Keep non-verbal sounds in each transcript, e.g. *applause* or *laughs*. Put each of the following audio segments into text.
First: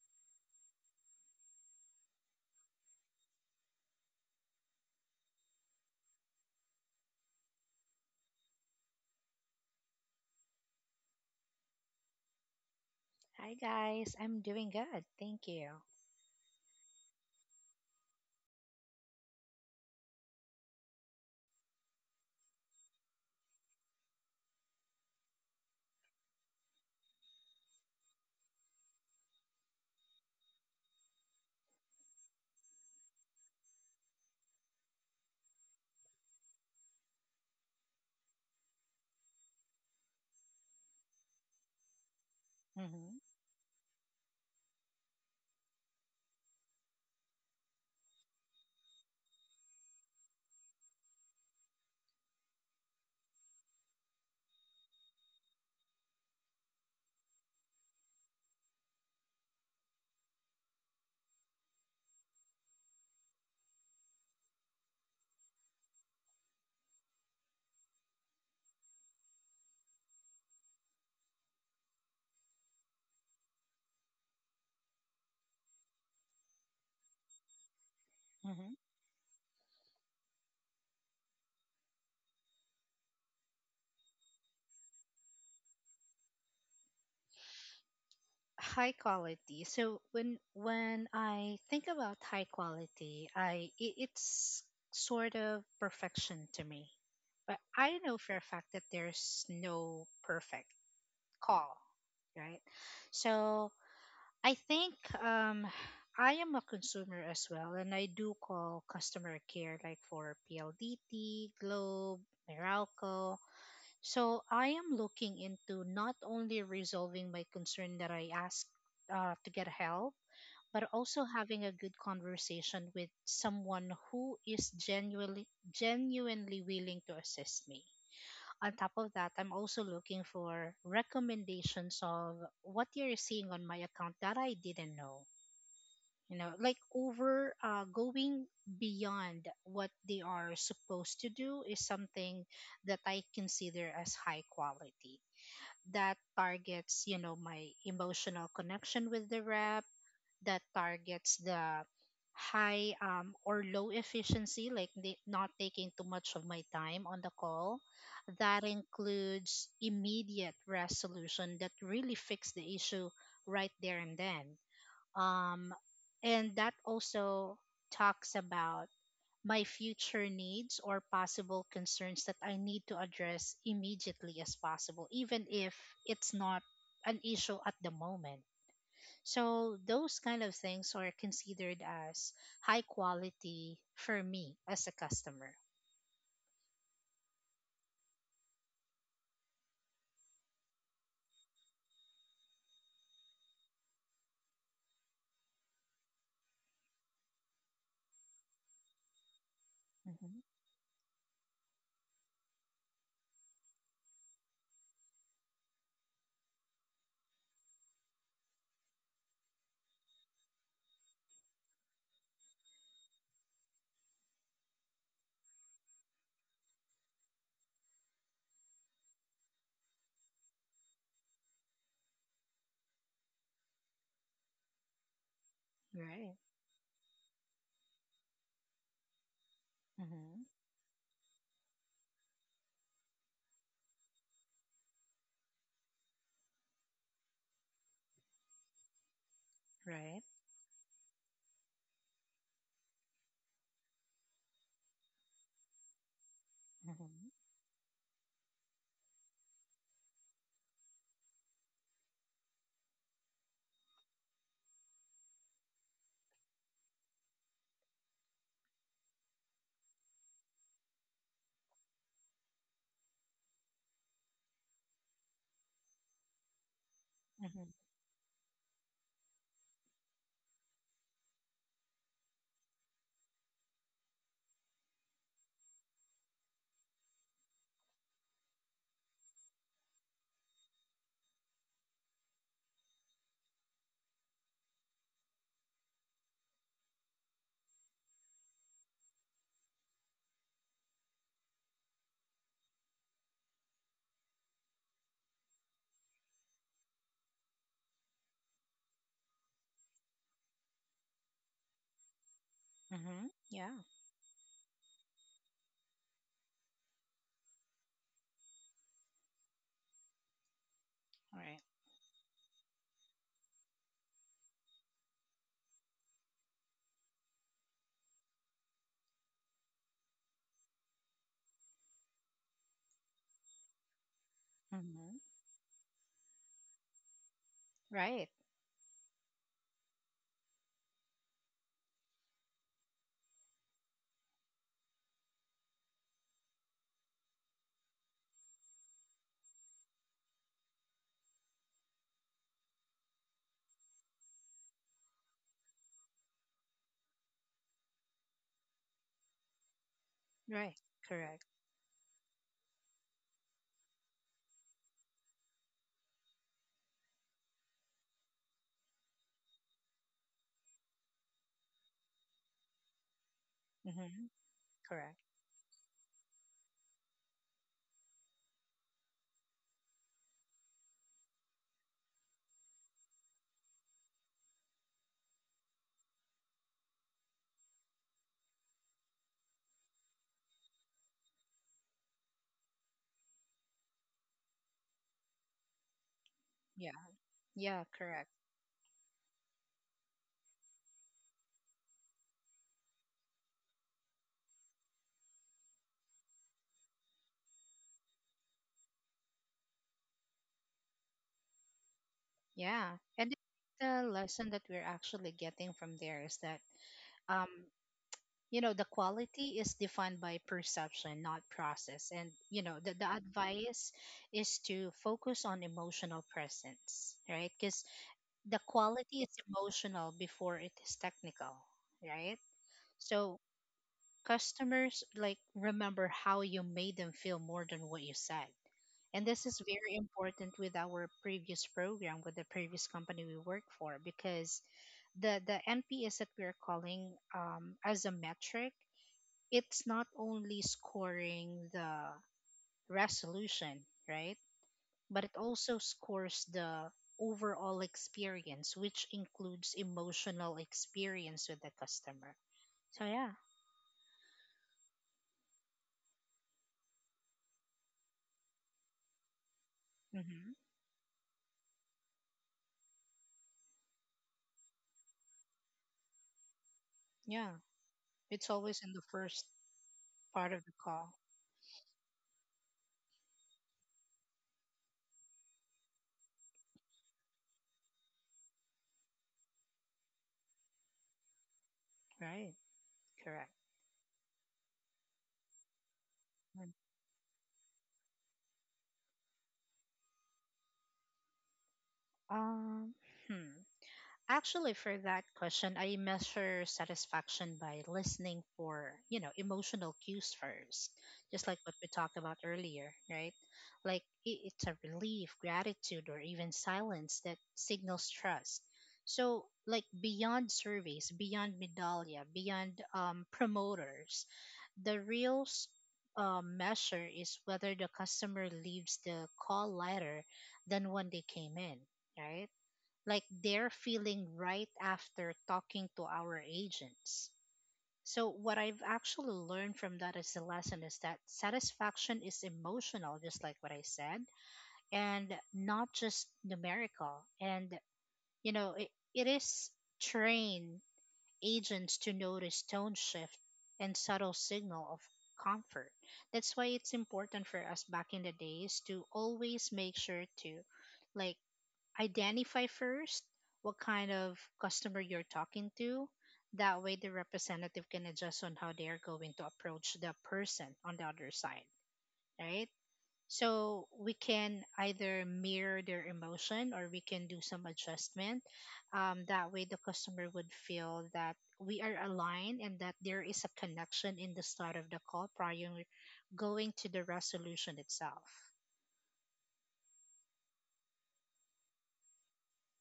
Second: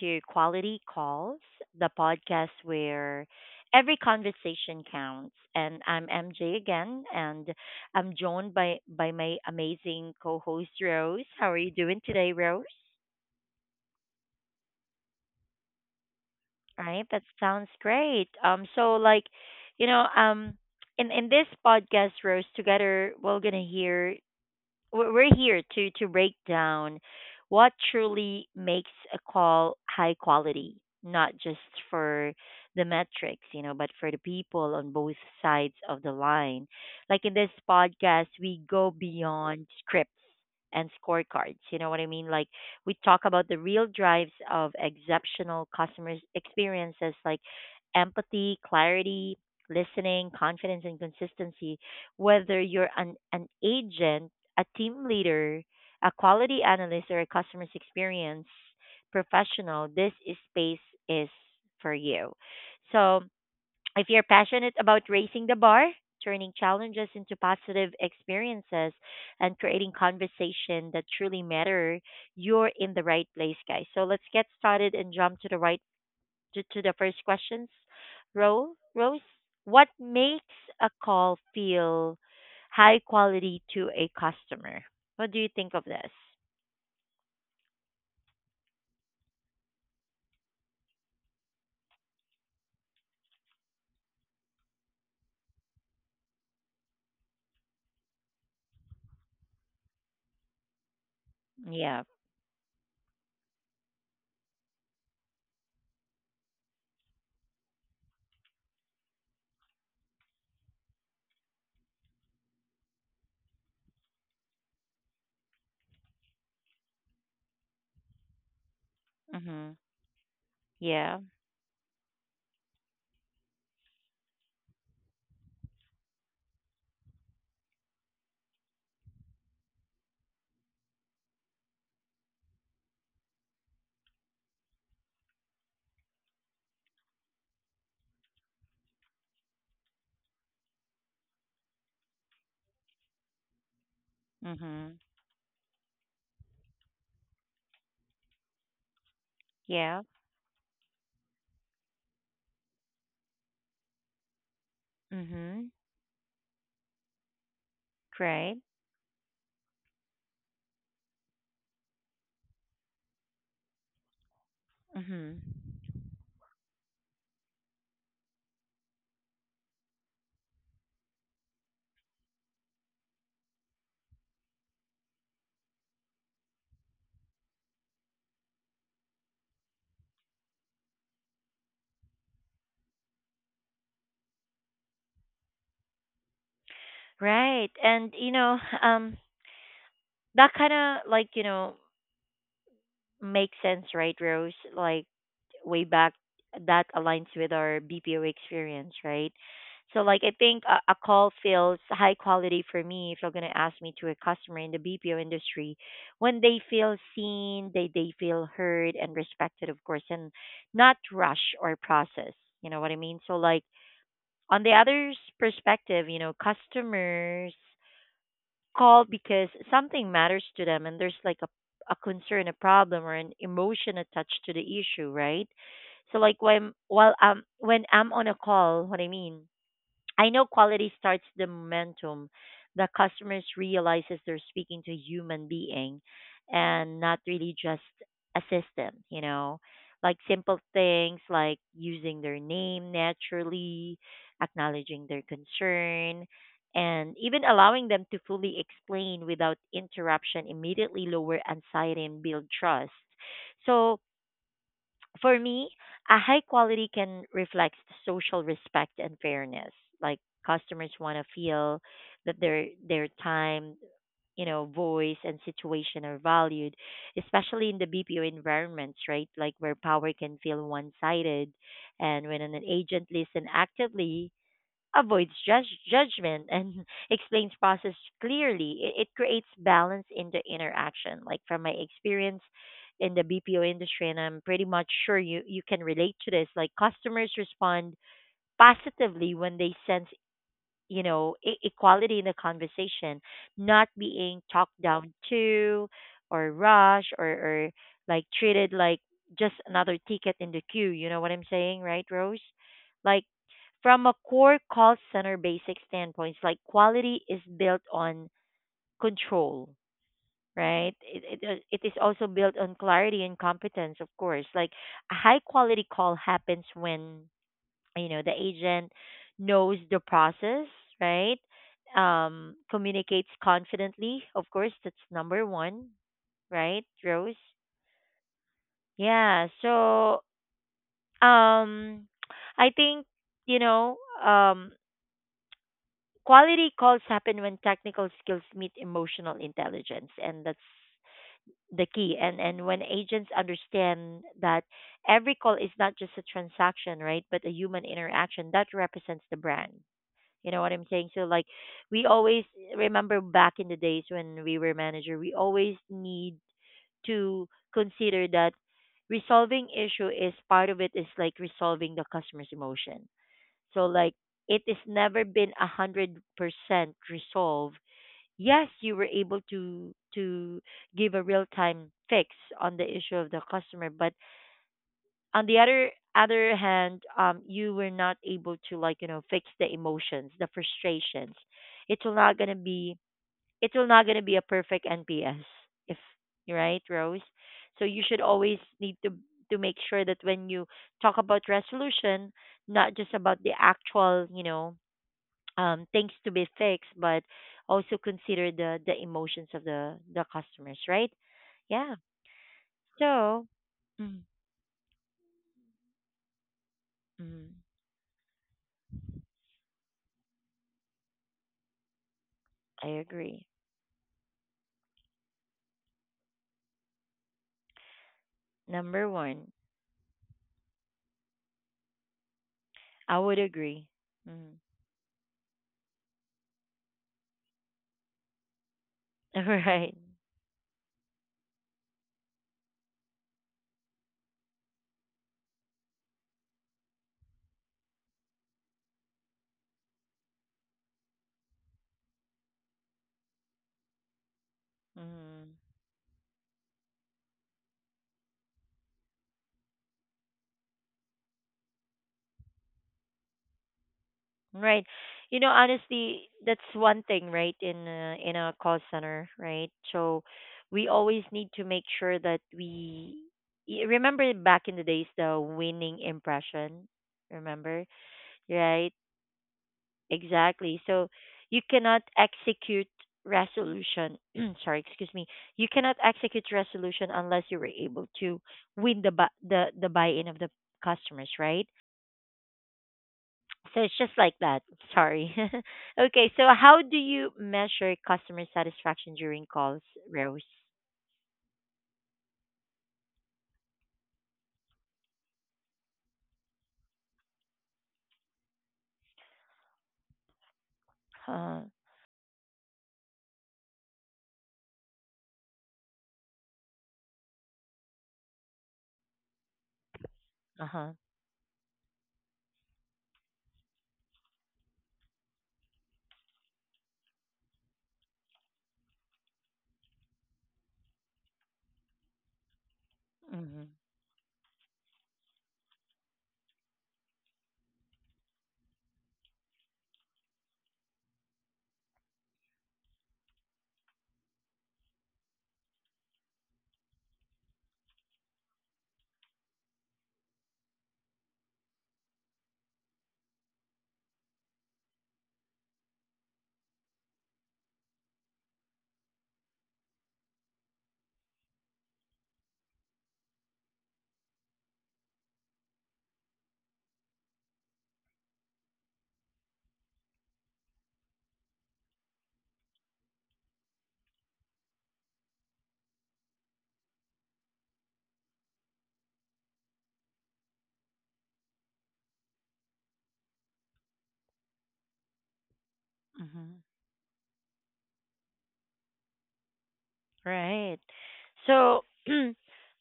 to Quality Calls, the podcast where every conversation counts. And I'm MJ again, and I'm joined by, my amazing co host, Rose. How are you doing today, Rose? Hi guys, I'm doing good. Thank you. All right, that sounds great. You know, um, in this podcast, Rose, together we're gonna hear we're here to break down what truly makes a call high quality, not just for the metrics, you know, but for the people on both sides of the line. Like in this podcast, we go beyond scripts and scorecards. You know what I mean? Like we hmm talk about the real drives of exceptional customer experiences like empathy, clarity, listening, confidence and consistency whether you're an agent a team leader, a quality analyst, or a customer experience professional, space is for you. So, if you're passionate about raising the bar, turning challenges into positive experiences, and creating conversation that truly matter, you're in the right place, guys. So, let's get started and jump to the right to the first questions. hmm Ro, Rose, what makes a call feel high quality to a customer? What do you think of this? High quality. So when I think about high quality, it's sort of perfection to me. But I know for a fact that there's no perfect call, Yeah. right? So I think um I am a consumer as well, and I do call customer care like for PLDT, Globe, Meralco. So I am looking into not only resolving my concern that I asked to get Mhm. help, but Yeah. also having a good conversation with someone who is genuinely willing to assist me. On top of that, I'm also looking for recommendations of what you're seeing on my account that I didn't know. You know, like over going beyond what they are supposed to do is something that I consider as high Mhm. quality that targets my emotional connection with the rep, Yeah. that targets the high or low efficiency, like not Mhm. taking too much of my time on the call, Right. that includes immediate resolution that really fix the issue right there and then, Mhm. um, and that also talks about my future needs or possible concerns that I need to address immediately as possible, even if it's not an issue at the moment. So, those kind of things are considered as high quality for me as a customer. Right. And you know, that kind of like, you know, makes sense, right, Rose? Like way back that aligns with our BPO experience, right? So like I hmm think a call feels high quality for me if you're gonna ask me to a customer in the BPO industry when they feel seen, they feel heard and respected, of course, and not rush or process. You know what I mean? So like on the other's perspective, you know, customers call because something matters to them and there's like a concern, a problem, or an emotion attached to the issue, right? So Right. like when I'm on a call, what I mean I hmm know quality starts the momentum. The customers realizes they're speaking to a human being and not really just a system, you know. Like Right. simple things like using their name naturally, acknowledging their concern, and hmm even allowing them to fully explain without interruption immediately lower anxiety and build trust. So for me, a high quality can reflect social respect and fairness. Like customers want to feel that their time, you know, voice and situation are valued, hmm especially in the BPO environments, right? Like where power can feel one sided, and when an agent listens actively avoids judgment and *laughs* explains process clearly. It creates balance in the interaction. Like from my experience in the BPO industry, and I'm pretty much sure you can relate to this. Like customers respond positively when they sense you know equality in the conversation, not being talked down to, or rushed, or like treated like just another ticket in the queue. You know what I'm saying, right, Rose? Like Yeah. from a core call center basic standpoint, like quality is built on control, right? It, it, Right. uh, it is also built on clarity and competence, of course. Like a high quality call happens when, you know, the agent knows the process, right? Communicates confidently, of course, that's hmm number one, right, Rose? Right. Yeah, so um, I think, you know, um, quality calls happen when technical skills meet emotional intelligence, and that's the key. And when agents understand that every call is not just a transaction, right, but a human interaction that represents the brand. You know what Right. I'm saying? So Correct. like, we always remember back in the days when we were manager, we always need to consider that resolving issue is part of it is like resolving the customer's emotion so like hmm it is Correct. never been 100% resolved. Yes, you were able to give a real time fix on the issue of the customer, but on the other hand, you were not able to like you know fix the emotions, the frustrations. It's not gonna be it's not gonna be a perfect NPS if right, Yeah. Rose. Yeah. So you should Correct. always need to make sure that when you talk about resolution, not just about the actual, you know, things to be fixed, but also consider the emotions of the customers, right? Yeah. Yeah. And So, the mm, lesson that we're actually getting from there is that, mm, um, you know, the quality is defined by perception, not process. And, you know, I the agree. advice is to focus on emotional presence, right? Because the Number quality is one, emotional before it is technical, right? I So would agree. Mm. customers like remember how you made them feel more than what you said. And this *laughs* is Right. very important with our previous program with the previous company we work for because the NPS that we're calling as a metric, it's not only scoring the resolution, right? But it Mm. also scores the overall experience, which includes emotional experience with the customer. So yeah, Right. You know, honestly, that's one thing, right? In in a call center, right? So, hmm we always need to make sure that we remember back in the days the winning impression. yeah, Remember, it's always right? in the first part of the Exactly. So call, you cannot execute resolution. *clears throat* Sorry, excuse me. You cannot execute resolution unless you were able to win the buy-in of the customers, right? right? Correct. So it's just like that. Sorry. *laughs* Okay. So Mm. how do you measure customer satisfaction during calls, Rose? Um, hmm. Actually, for that question, I measure satisfaction by listening for, you know, emotional cues first, Uh just like huh. what we talked about earlier, right? Like it's a relief, gratitude, or even silence that signals trust. So, like beyond Uh-huh. surveys, beyond medallia, beyond promoters, the measure is whether the customer leaves the call lighter than when they came in, right? Like Mm-hmm. they're feeling right after talking to our agents. So, what I've actually learned from that as a lesson is that satisfaction is emotional, just like what I said, and not just numerical. And, you know, it is train agents to notice tone shift and subtle signal of comfort. That's why it's important for us back in the days to always make sure to like identify first what kind of customer you're talking to. That way, the representative can adjust on how they're going to approach the person on the other side, right? So we can either mirror their emotion or we can do some adjustment. That way, the customer would feel that we are aligned and that there is a connection in the start of the call prior Mm-hmm. going to the resolution itself. Right. So *clears throat*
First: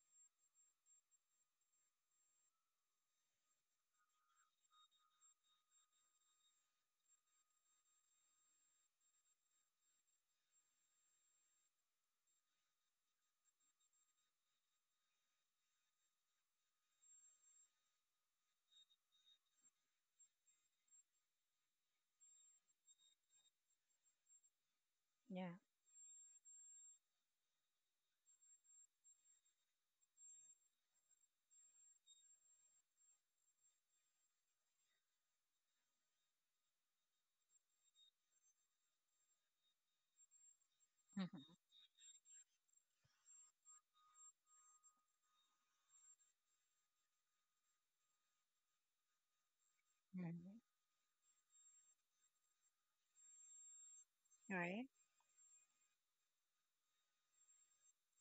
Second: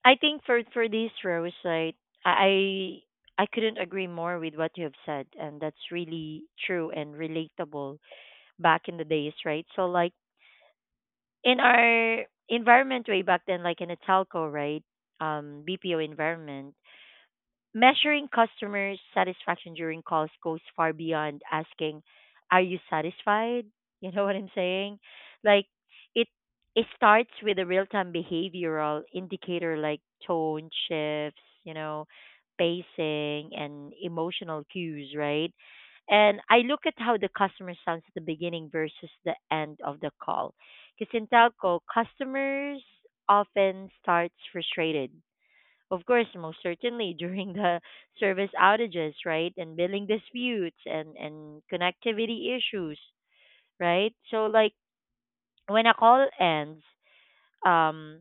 I think for this Rose, like I I couldn't agree more with what you have said, and that's really true and relatable back in the days, right? So like in our environment way back then, like in a telco, right? BPO environment. Measuring customer satisfaction during calls goes far beyond asking, are you satisfied? *laughs* You know what I'm saying? Yeah. Like, it, it starts with a real time behavioral indicator like tone shifts, you know, pacing, and emotional cues, right? And I look at how the customer sounds at the beginning versus the end of the call. Because in hmm telco, customers often starts frustrated of course, most certainly during the *laughs* service outages, right? And billing disputes and, connectivity issues, right? So, like, Right. when a call ends, um,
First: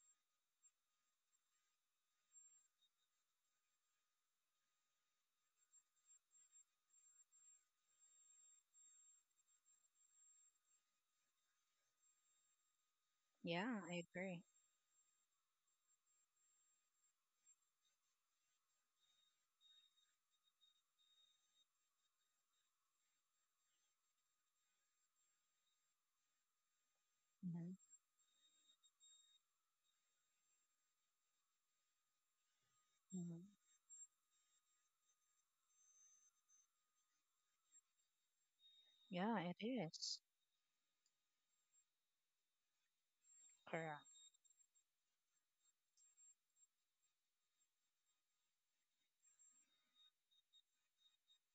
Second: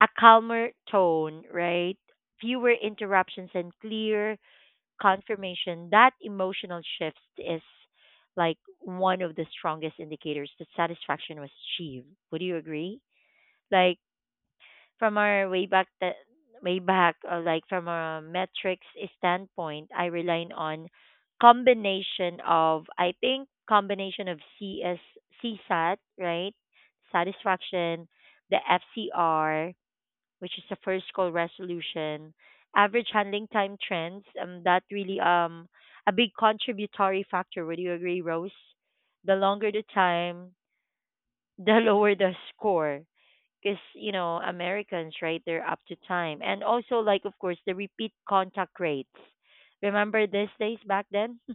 a calmer tone, right? Fewer interruptions and clear confirmation that emotional shift is like one of the strongest indicators that satisfaction was achieved. Would you agree? Yeah, I Like, agree. from our way back like from a metrics standpoint I rely on combination of cs csat right Mhm, satisfaction the fcr which is the first call resolution average mhm. handling time trends that really a big contributory factor would you agree Rose the Yeah, it longer the is. time *laughs* the lower the score because you Correct. know Americans, right? They're up to time, and also like of course the repeat contact rates. Remember these days back then? *laughs*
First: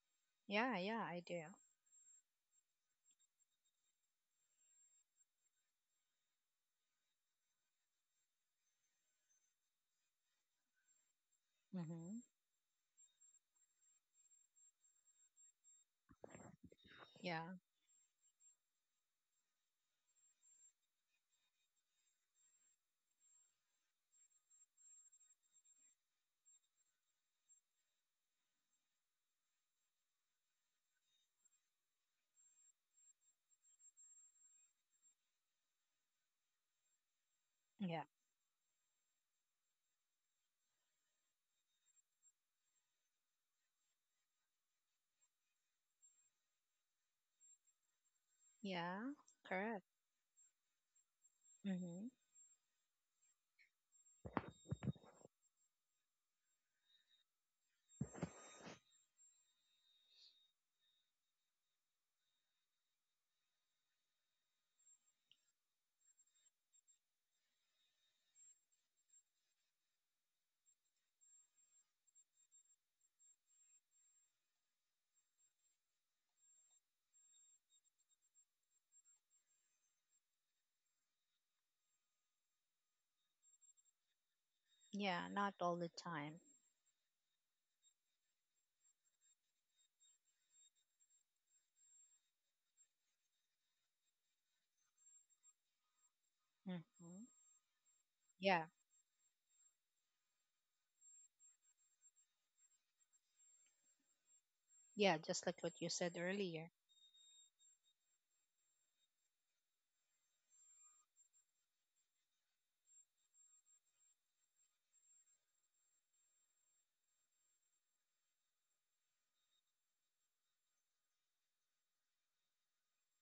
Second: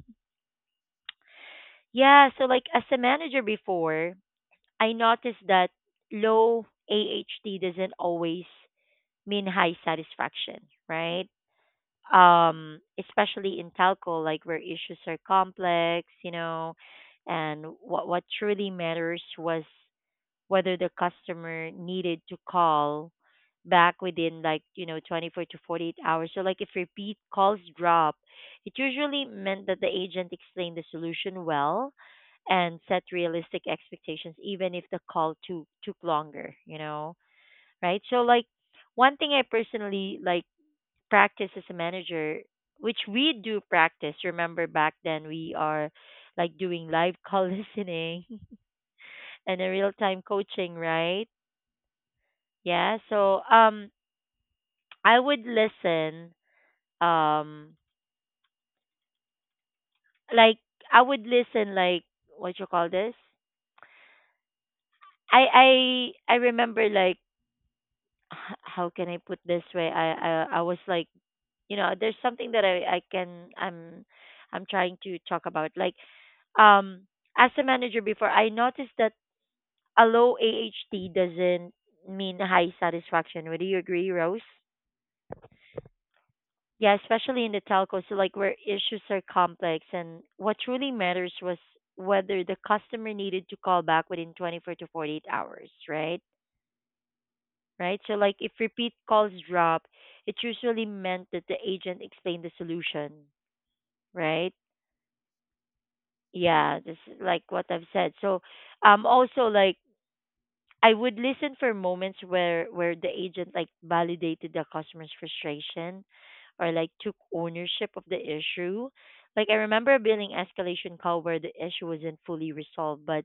Yeah, yeah, I do. Yeah, so like as a manager before, I noticed that low AHT doesn't always mean high satisfaction, right? Mm-hmm. Especially in telco, like where issues are complex, you know, Yeah, and what truly matters was whether the customer needed to call back within like you know 24 to 48 hours so like if repeat calls drop it usually meant that the agent explained the solution well and set realistic expectations even if the call took longer you know right yeah, so like one thing I personally like practice as a manager which we do practice remember back then we are like doing live call *laughs* listening yeah. and a Correct. real time coaching right Mm-hmm. yeah, so I would listen um like I would listen like what you call this? I remember like *sighs* how can I put this way? I was like, you know, there's something that I can I'm trying to talk about like um as a manager before I noticed that a low AHT doesn't mean high satisfaction. Would you agree, Rose? Yeah, not all the time. Yeah, especially in the telcos, so like where issues are complex and what truly matters was whether the customer needed to call back within 24 to 48 hours, right? Mm-hmm. Right? So like if Yeah, repeat calls drop, it usually meant that the agent explained the solution, right? yeah, just like what you said earlier. Yeah, this is like what I've said. So also like I would listen for moments where the agent like validated the customer's frustration or like took ownership of the issue. Like I remember a billing escalation call where the issue wasn't fully resolved, but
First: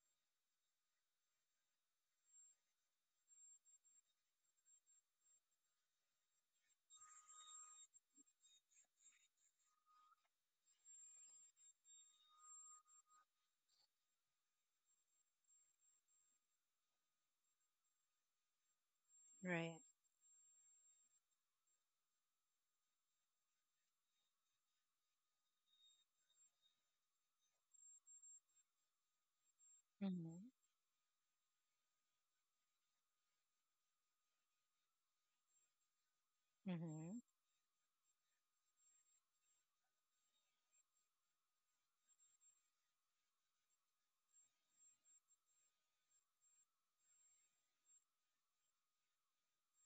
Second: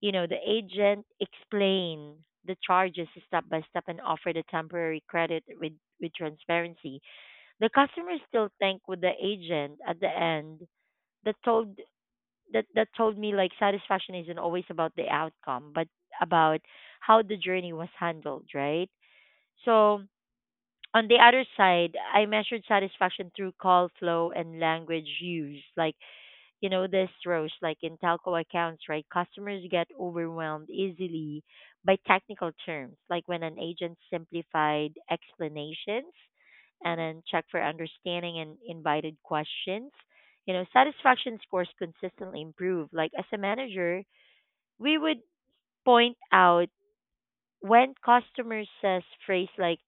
you know, the agent explained the charges step by step and offered a temporary credit with transparency. The customer still thanked with the agent at the end that told that told me like satisfaction isn't always about the outcome but about how the journey was handled right Right. so on the other side I measured satisfaction through call flow and language use like you know this Rose like in telco accounts right customers get Mm-hmm. overwhelmed easily by technical terms like when an agent simplified explanations and Mm-hmm. then check for understanding and invited questions you know satisfaction scores consistently improve like as a manager we would point out when customer says phrase like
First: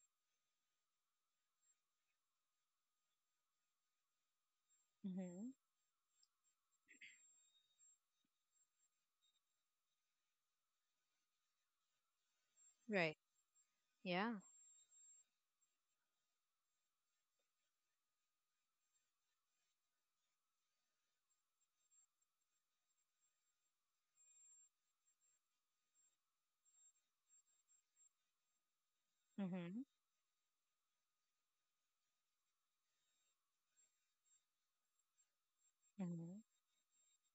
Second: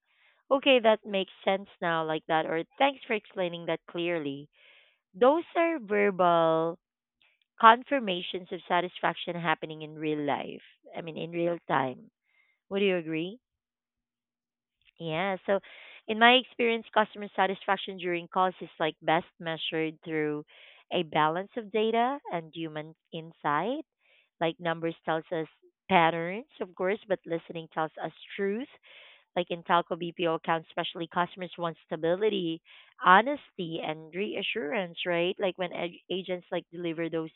okay that makes sense now like that or thanks for explaining that clearly those Mm-hmm. are verbal confirmations of satisfaction happening in real life. I mean, in real time. Would you Right. agree? Yeah. Yeah. In my experience, customer satisfaction during calls is like best measured through a balance of data and human insight. Like numbers tells us patterns, of course, but listening tells us truth. Like in Mm-hmm. Telco BPO accounts, especially customers want stability, honesty, and reassurance, right? Like when Mm-hmm. agents like deliver those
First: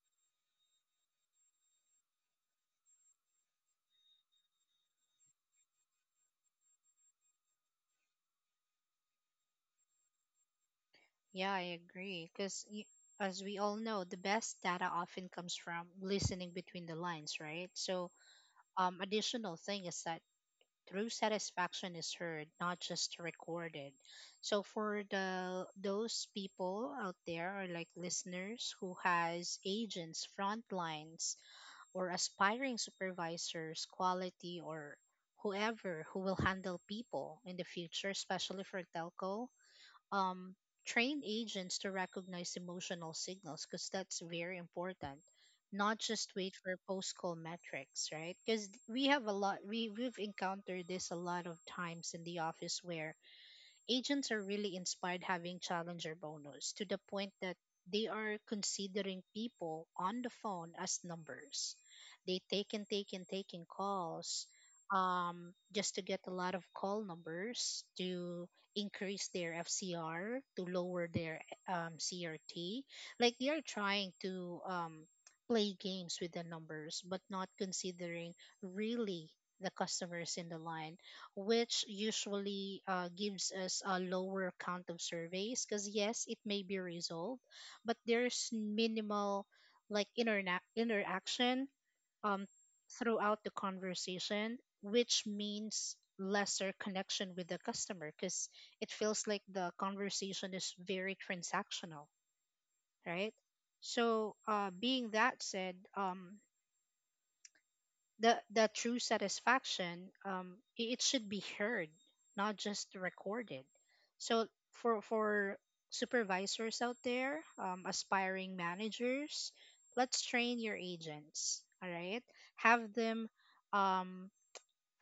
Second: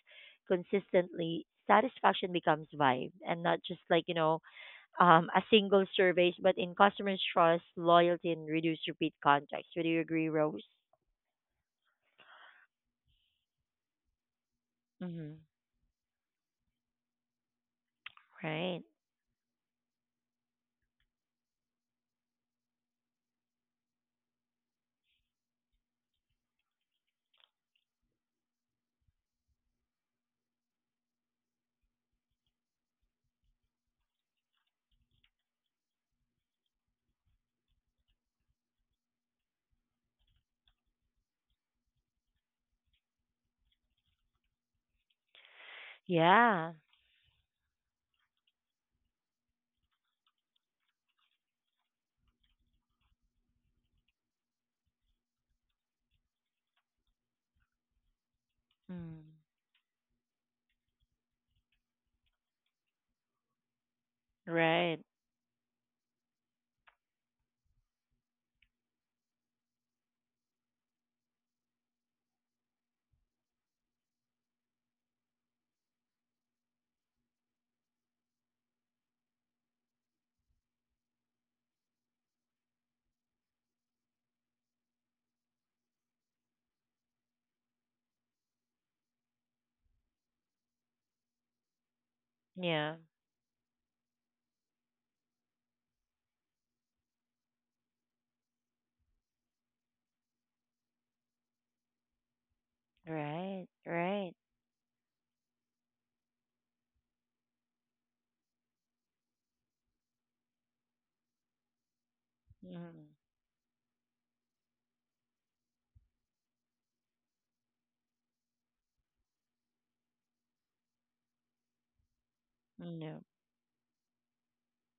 consistently, satisfaction becomes vibe and not just a single surveys, but in customers' trust, loyalty, and reduce repeat contacts. Would you agree, Rose? Yeah, I agree. Because as we all know, the best data often Mm-hmm. comes from listening between the lines, right? So, Right. Additional thing is that true satisfaction is heard, not just recorded. So for the those people out there or like listeners who has agents, front lines, or aspiring supervisors, quality, or whoever who will handle people in the future, especially for telco, um, train agents to recognize emotional signals because that's very important, not just wait for Yeah. post call metrics, right? Because we have a lot, we've encountered this a lot of times in the office where agents are really inspired having challenger bonus to the point that they are considering Mm. people on the phone as numbers. They take and take and taking calls Right. Just to get a lot of call numbers to increase their FCR, to lower their CRT. Like they are trying to play games with the numbers, but not considering really the customers in the line, which usually gives us a lower count of surveys, because yes it may be resolved but there's minimal like interaction um, Yeah. throughout the conversation, which means lesser connection with the customer because it feels like the conversation is very transactional, right? Right. So Right. Being that said, the true satisfaction it should be heard, not just Mm. recorded. So for supervisors out there, aspiring managers, let's train your agents, all right? Have No. them um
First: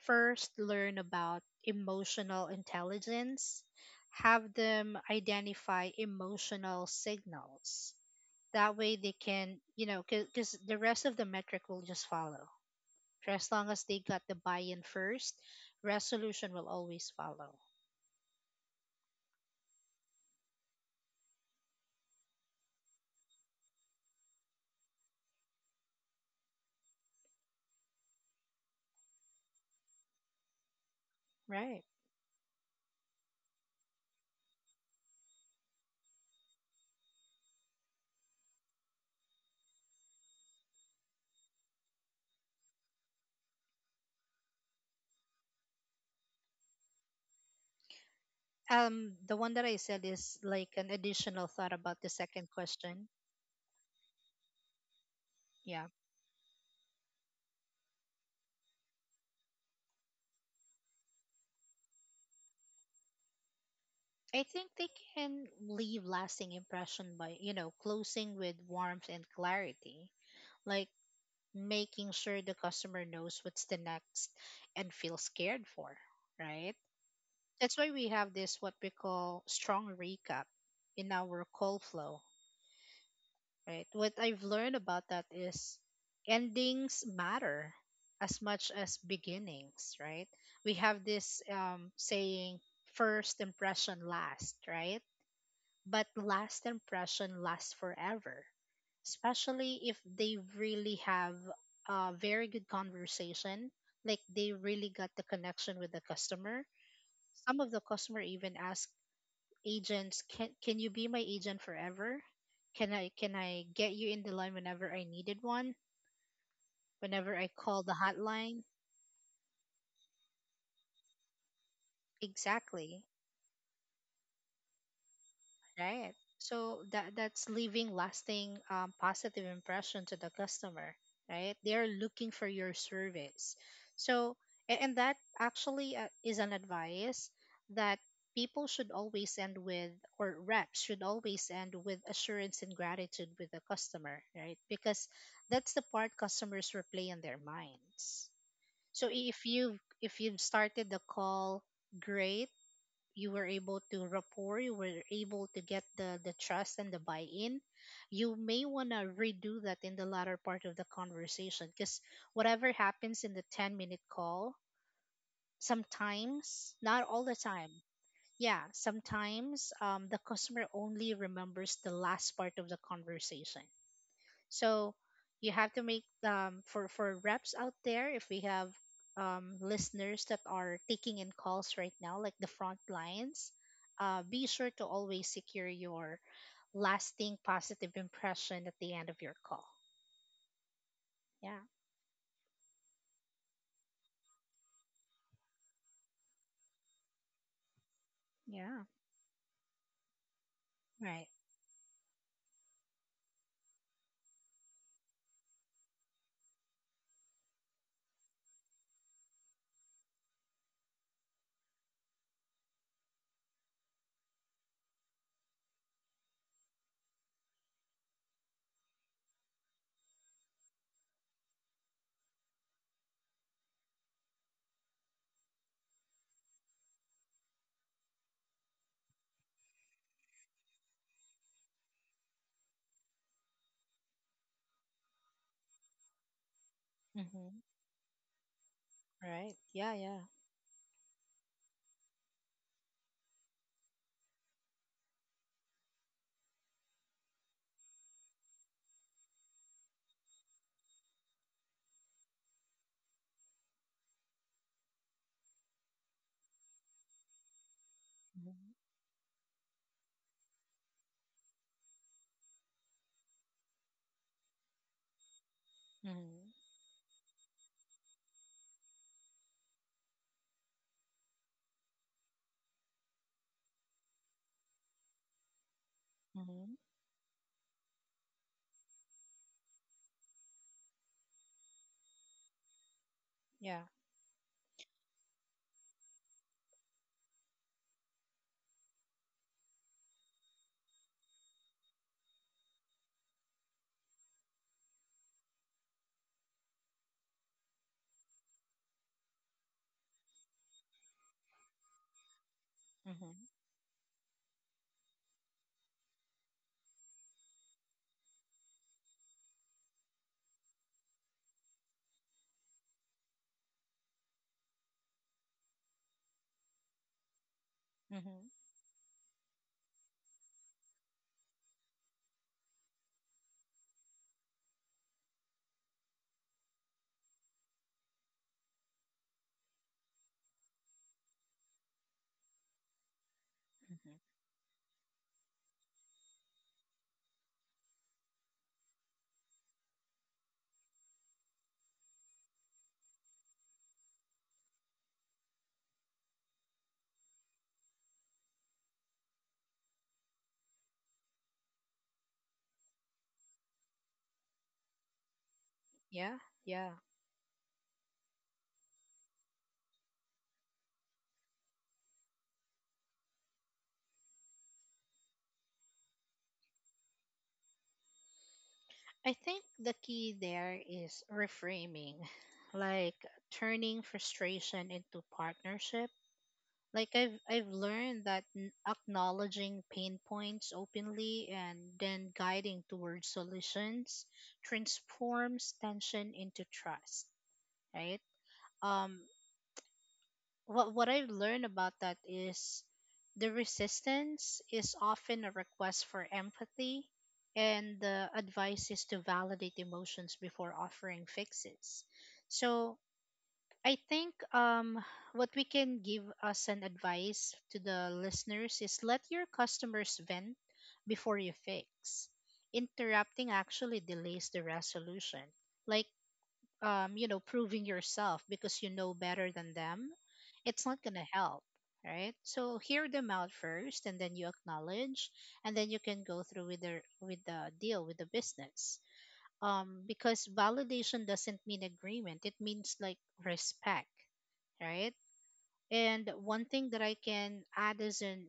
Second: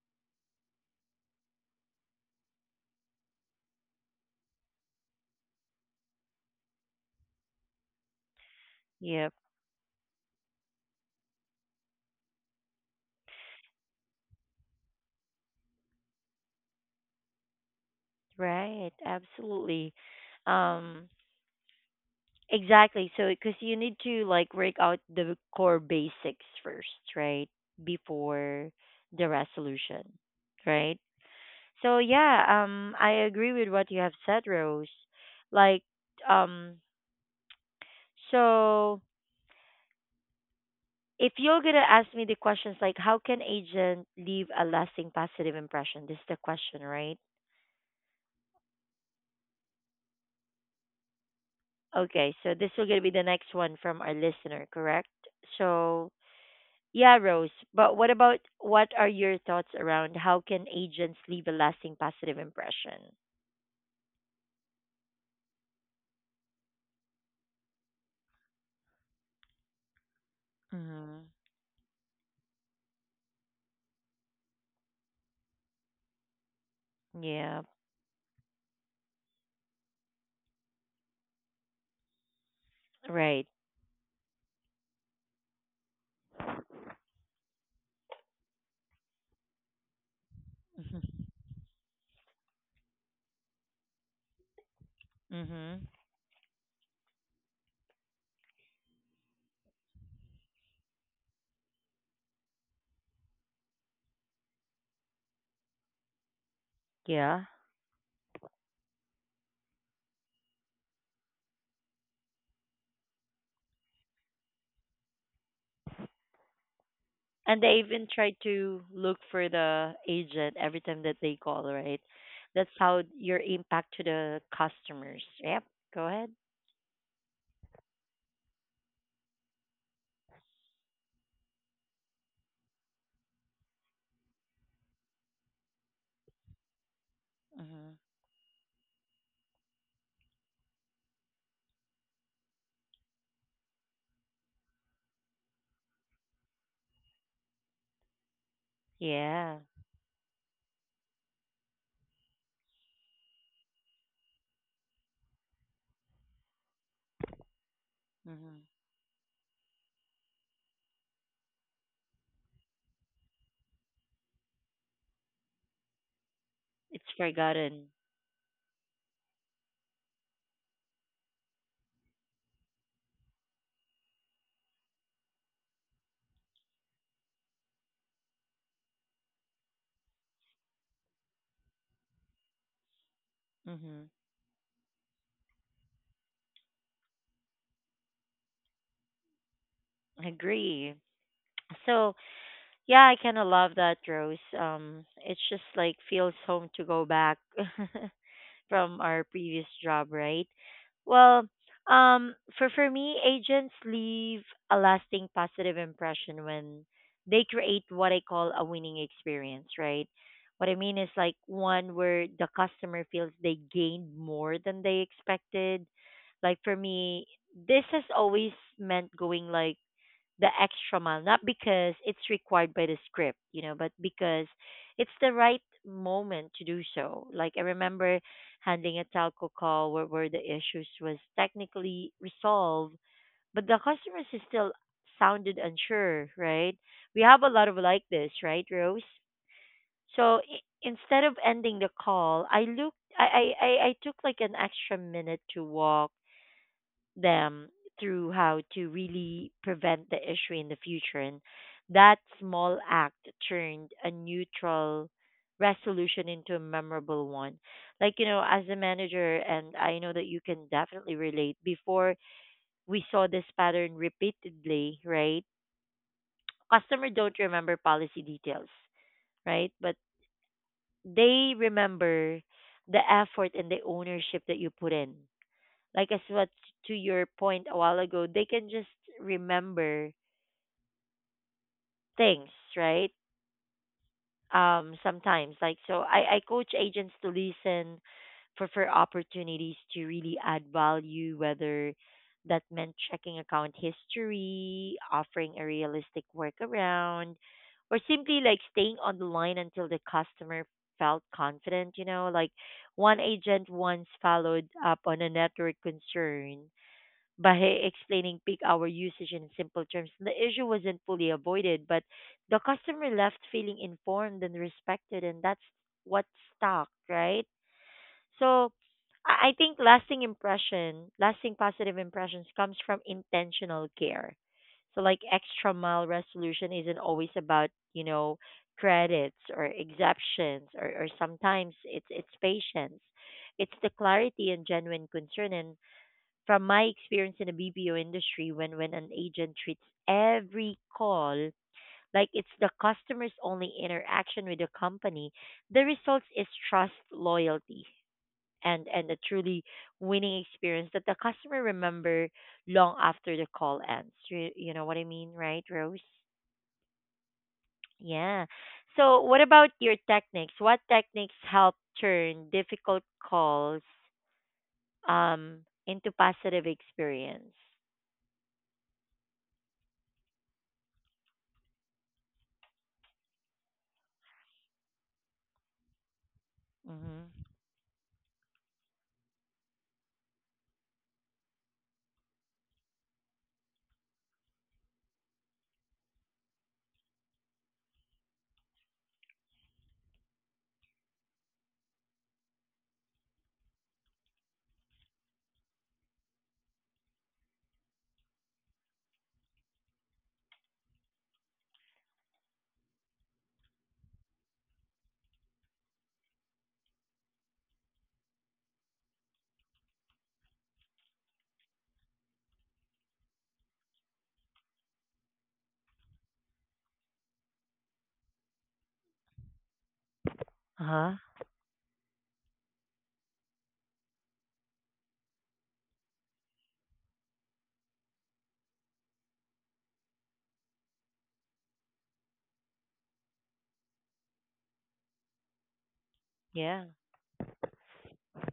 first learn about emotional intelligence, have them identify emotional signals. That way they Yeah. Yep. can, you know, because the rest of the metric will just follow. For as long as they got the buy-in first, resolution will always follow. Right, absolutely. Um, exactly. So, because you need to like work out the core basics first, right? Before the resolution, right? Right. So, yeah, I agree with what you have said, Rose. Like, um, so if you're gonna ask me the questions like, how can agent leave a lasting positive impression? This is the question, right? The one that I said is like an additional thought about the Okay, second so this will gonna question. be the next one from our listener, correct? Yeah. So yeah, Rose. But what about what are your thoughts around how can agents leave a lasting positive impression? I think they can leave lasting impression by, you know, closing with warmth and clarity. Like Mm-hmm. making sure the customer knows what's the next and feels cared for, right? Yeah, That's why we have this what we call strong recap in our call flow, right. right? What I've learned about that is endings matter as much as beginnings, right? We have *laughs* this saying, first impression last, right? Mm-hmm. But last impression lasts forever, especially if they really have a very good conversation, like they really got the connection with the customer. Yeah. Some of the customer even ask agents, can you be my agent forever, can I get you in the line whenever I needed one, whenever I And they call the even try hotline? to look for the agent every time that they call, right? That's how Exactly. your impact to the customers. Yep. Go Right. ahead. So that that's leaving lasting positive impression to the customer, right? They're looking for your service. So and that actually is an advice Mm-hmm. that people should always end with, or reps should always end with assurance and gratitude with the customer, right? Because that's the part customers replay in their minds. So if Yeah. you've if you've started the call great, you were able to rapport, you were able to get the trust and the buy-in, you Mm-hmm. may want to redo that in the latter part of the conversation, because whatever happens in the 10-minute call, sometimes not It's all the time, forgotten. yeah, sometimes the customer only remembers the last part of the conversation. So you have to make for reps out there, if we have listeners that are taking in calls right now like the front lines, Mm-hmm. Be sure to always secure your lasting positive impression at the end of your call. Agree. Yeah. So yeah, I kind of love that, Rose. It's just like feels home to go back *laughs* Yeah. from our previous job, right? Right. Well, for me, agents leave a lasting positive impression when they create what I call a winning experience, right? What I mean is like one where the customer feels they gained more than they expected. Like for me, this has always meant going like the extra mile, not because it's required by the script, you know, but because it's the right moment to do so. Like I remember handling a telco call where the issues was technically resolved, but the customers is still sounded unsure, right? We have a Mhm. lot of like this, right, Rose? Right. Yeah, yeah. So instead of ending the call, I looked, I took like an extra minute to walk them through how to really prevent the issue in the future. And that small act turned a neutral resolution into a memorable one. Like, you know, as a Mhm. manager, and I know that you can definitely relate, before we saw this pattern repeatedly, right? Mhm. Customer don't remember policy details, right? But they remember the effort and the ownership that you put in like as what Mhm. to your point a while ago, they can just remember things, right? Yeah. Sometimes I coach agents to listen for opportunities to really add value, whether that meant checking account history, offering a realistic workaround, or simply like staying on the line until the customer felt confident, you know, like one Mhm. agent once followed up on a network concern by explaining peak hour usage in simple terms. The issue wasn't fully avoided, but the customer left feeling informed and respected, and that's what stuck, right? Mhm. So I think lasting impression, lasting positive impressions comes from intentional care. So like extra mile resolution isn't always about, you know, credits or exemptions or sometimes it's patience. It's the Mhm. clarity and genuine concern and from my experience in the BPO industry, when an agent treats every call like it's the customer's only interaction with the company, the results is trust, loyalty, and a truly winning experience that the customer remember long after the call ends. You know what I mean, right, Rose? Yeah. Yeah. Yeah. So, what about your techniques? What techniques help turn difficult calls um, into positive experience? I think the key there is reframing, *laughs* like turning frustration into partnership. Like Mm-hmm. I've learned that acknowledging pain points openly and then guiding towards solutions transforms tension into trust, right? Um what I've learned about that is the resistance is often a request for empathy, and the advice is to validate emotions before offering fixes. So I think what we can give us an advice to the listeners is let your customers vent before you fix. Interrupting actually delays the resolution. Like you know, proving yourself because you know better than them, it's not Uh-huh. going to help, right? So hear them out first, and then you acknowledge, and then you can go through with the deal with the business. Because validation doesn't mean agreement; it means like respect, right? And one Yeah. thing that I can add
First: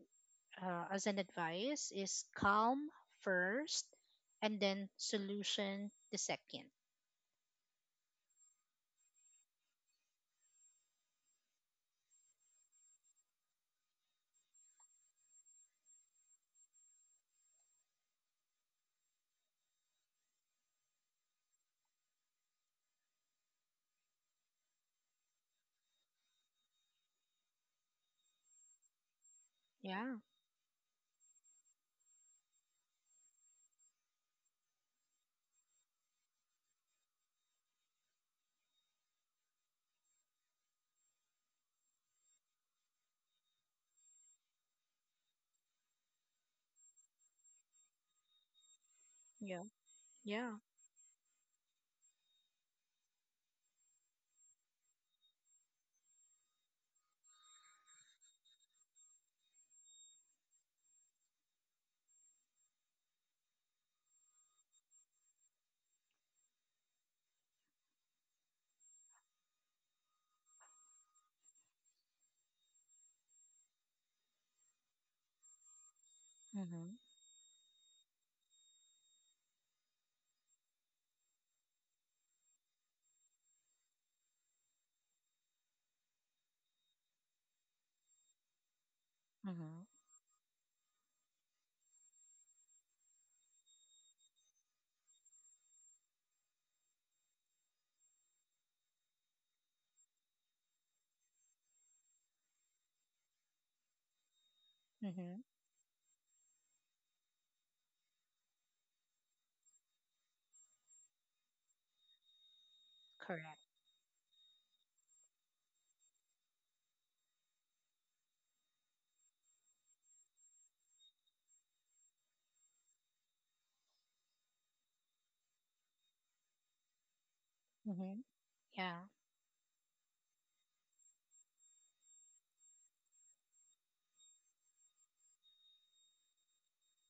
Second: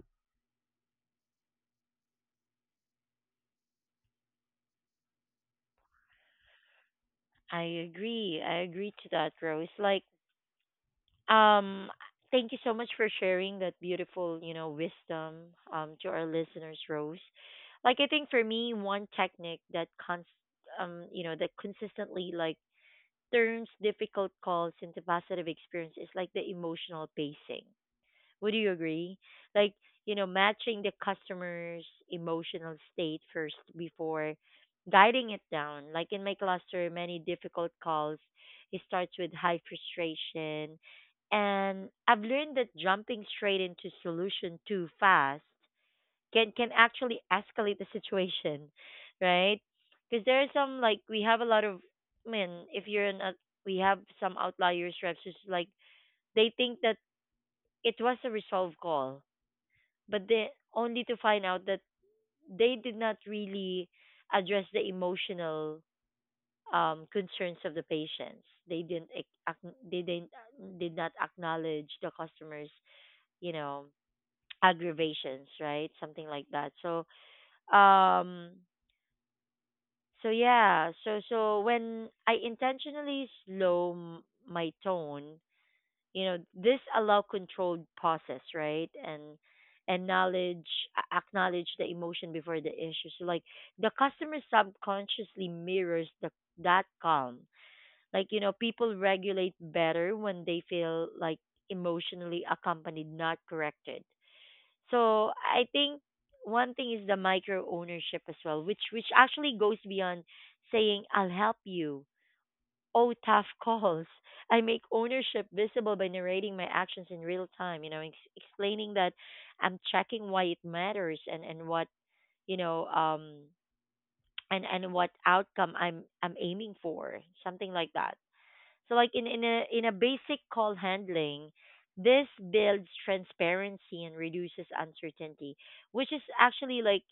as an advice is calm first, and then solution the second. I agree. I agree to that, Rose. Um, Thank you so much for sharing that beautiful, you know, wisdom to our listeners, Rose. Like I think for me, one technique that cons you know, that consistently like turns difficult calls into positive experience is like the emotional pacing. Would you agree? Like, you Yeah, know, matching the customer's emotional state first before guiding it down. Like in my cluster, many difficult calls, it starts with high frustration. And I've learned that jumping straight into solution too fast can actually escalate the *laughs* situation, right? yeah, Because there are yeah. some like we have a lot of I mean, if you're an we have some outliers reps who's like they think that it was a resolved call but they only to find out that they did not really address the emotional concerns of the patients. They did not acknowledge the customers, you know, aggravations, right? Something like that. Mm-hmm. Um, so when I intentionally slow my tone, you know, this allow controlled pauses, right? and Mhm. and knowledge a- acknowledge the emotion before the issue. So like the customer subconsciously mirrors the that calm, like you know, people regulate better when they feel like emotionally accompanied not corrected. So Mhm. I think one thing is the micro ownership as well, which actually goes beyond saying I'll help you oh tough Correct. calls. I make ownership visible by narrating my actions in real time, you know, explaining that I'm checking why it matters and what, you know, and what outcome I'm aiming for, something like that. Mhm. So Yeah. like in a basic call handling, this builds transparency and reduces uncertainty, which is actually like